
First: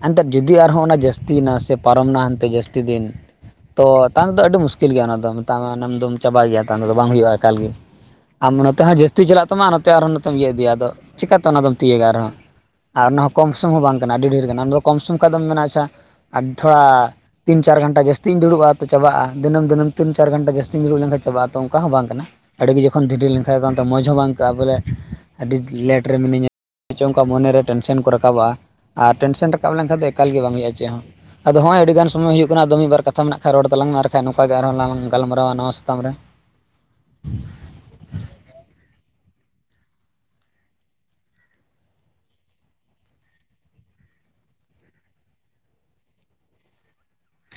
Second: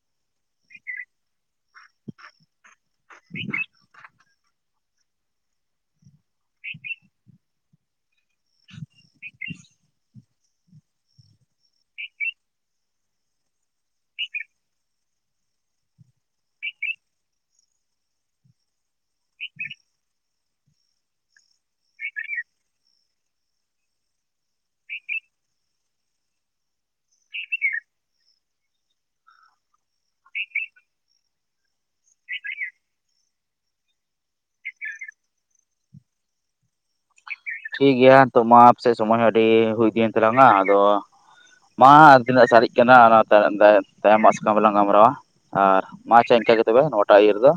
ᱮᱱᱛᱮᱫ ᱡᱩᱫᱤ ᱟᱨᱦᱚᱸ ᱚᱱᱟ ᱡᱟᱹᱥᱛᱤᱭᱱᱟ ᱥᱮ, ᱯᱟᱨᱚᱢᱱᱟ ᱦᱟᱱᱛᱮ ᱡᱟᱹᱥᱛᱤ ᱫᱤᱱ ᱛᱚ ᱛᱟᱭᱚᱢ ᱫᱚ ᱟᱹᱰᱤ ᱢᱩᱥᱠᱤᱞ ᱜᱮᱭᱟ ᱚᱱᱟᱫᱚ ᱢᱮᱛᱟᱜ ᱢᱮ ᱚᱱᱟᱫᱚᱢ, ᱪᱟᱵᱟᱭ ᱜᱮᱭᱟ ᱛᱟᱭᱚᱢ ᱛᱮᱫᱚ ᱵᱟᱝ ᱦᱩᱭᱩᱜᱼᱟ ᱮᱠᱟᱞ ᱜᱮ ᱟᱢ ᱱᱚᱛᱮ ᱦᱚᱸ ᱡᱟᱹᱥᱛᱤ ᱪᱟᱞᱟᱜ ᱛᱟᱢᱟ ᱱᱚᱛᱮ ᱟᱨᱦᱚᱸ, ᱤᱭᱟᱹ ᱤᱫᱤᱭᱟ ᱟᱫᱚ ᱪᱮᱠᱟᱛᱮ ᱚᱱᱟᱫᱚᱢ ᱛᱤᱭᱟᱹᱜᱟ ᱟᱨᱦᱚᱸ, ᱟᱨ ᱚᱱᱟ ᱦᱚᱸ ᱠᱚᱢ ᱥᱚᱢ ᱦᱚᱸ ᱵᱟᱝ ᱠᱟᱱᱟ ᱟᱹᱰᱤ ᱰᱷᱮᱨ ᱠᱟᱱᱟ, ᱚᱱᱟ ᱫᱚ ᱠᱚᱢ ᱥᱚᱢ ᱠᱷᱟᱱ ᱫᱚᱢ ᱢᱮᱱᱟ ᱟᱪᱷᱟ ᱛᱷᱚᱲᱟ, ᱛᱤᱱ ᱪᱟᱨ ᱜᱟᱱᱴᱟ ᱡᱟᱹᱥᱛᱤᱧ ᱫᱩᱲᱩᱵᱼᱟ ᱛᱚ ᱪᱟᱵᱟᱜᱼᱟ ᱫᱤᱱᱟᱹᱢ ᱫᱤᱱᱟᱹᱢ ᱛᱤᱱ ᱪᱟᱨ ᱜᱷᱴᱟ ᱡᱟᱹᱥᱛᱤᱧ ᱫᱩᱲᱩᱵ ᱞᱮᱱᱟᱱ ᱪᱟᱵᱟᱜᱼᱟ ᱛᱚ ᱚᱱᱠᱟ ᱦᱚᱸ ᱵᱟᱝ ᱠᱟᱱᱟ᱾ ᱟᱹᱰᱤᱜᱮ ᱡᱚᱠᱷᱚᱱ ᱫᱷᱤᱨᱤ ᱞᱮᱱᱠᱷᱟᱱ ᱛᱚ ᱢᱚᱸᱡᱽ ᱦᱚᱸ ᱵᱟᱝ ᱟᱹᱭᱠᱟᱹᱜᱼᱟ ᱵᱚᱞᱮ ᱟᱹᱰᱤ ᱞᱮᱴ ᱨᱮ ᱢᱤᱱᱟᱹᱧᱟ᱾ ᱪᱚᱝ ᱚᱱᱠᱟ ᱢᱚᱱᱮᱨᱮ ᱴᱮᱱᱥᱮᱱ ᱠᱚ ᱨᱟᱠᱟᱵᱚᱜᱼᱟ ᱟᱨ ᱴᱮᱱᱥᱮᱱ ᱨᱟᱠᱟᱵ ᱞᱮᱱᱠᱷᱟᱱ ᱫᱚ ᱮᱠᱟᱞ ᱜᱮ ᱵᱟᱝ ᱦᱩᱭᱩᱜᱼᱟ ᱪᱮᱫ ᱦᱚᱸ᱾ ᱟᱫᱚ ᱦᱚᱸᱜ ᱚᱭ ᱟᱹᱰᱤ ᱜᱟᱱ ᱥᱚᱢᱚᱭ ᱦᱩᱭᱩᱜ ᱠᱟᱱᱟ ᱟᱫᱚ ᱢᱤᱫ ᱵᱟᱨ ᱠᱟᱛᱷᱟ ᱢᱮᱱᱟᱜ ᱠᱷᱟᱱ ᱨᱚᱲ ᱛᱟᱞᱟᱝ ᱢᱮ ᱟᱨᱠᱷᱟᱡ ᱱᱚᱝᱠᱟ ᱜᱮ ᱟᱨᱦᱚᱸ ᱞᱟᱝ ᱜᱟᱞᱢᱟᱨᱟᱣᱟ ᱱᱟᱣᱟ ᱥᱟᱛᱟᱢ ᱨᱮ᱾ [unintelligible] ᱴᱷᱤᱠᱜᱮᱭᱟ ᱛᱳ ᱢᱟ ᱟᱯ ᱥᱮ ᱥᱚᱢᱚᱭ ᱦᱚᱸ ᱟᱹᱰᱤ ᱦᱩᱭ ᱤᱫᱤᱭᱮᱱ ᱛᱟᱞᱟᱝᱟ ᱟᱫᱚ, ᱢᱟ ᱟᱨ ᱛᱤᱱᱟᱹᱜ ᱥᱟᱨᱮᱡ ᱠᱟᱱᱟ ᱚᱱᱟ ᱛᱟᱭᱚᱢ ᱛᱟᱭᱚᱢᱟᱜ ᱥᱟᱠᱟᱢ ᱨᱮᱞᱟᱝ ᱜᱟᱞᱢᱟᱨᱟᱣᱟ᱾ ᱟᱨ ᱢᱟ ᱟᱪᱪᱷᱟ ᱤᱱᱠᱟᱹ ᱜᱮ ᱛᱚᱵᱮ ᱱᱚᱣᱟᱴᱟᱜ ᱤᱭᱟᱹ ᱨᱮᱫᱚ,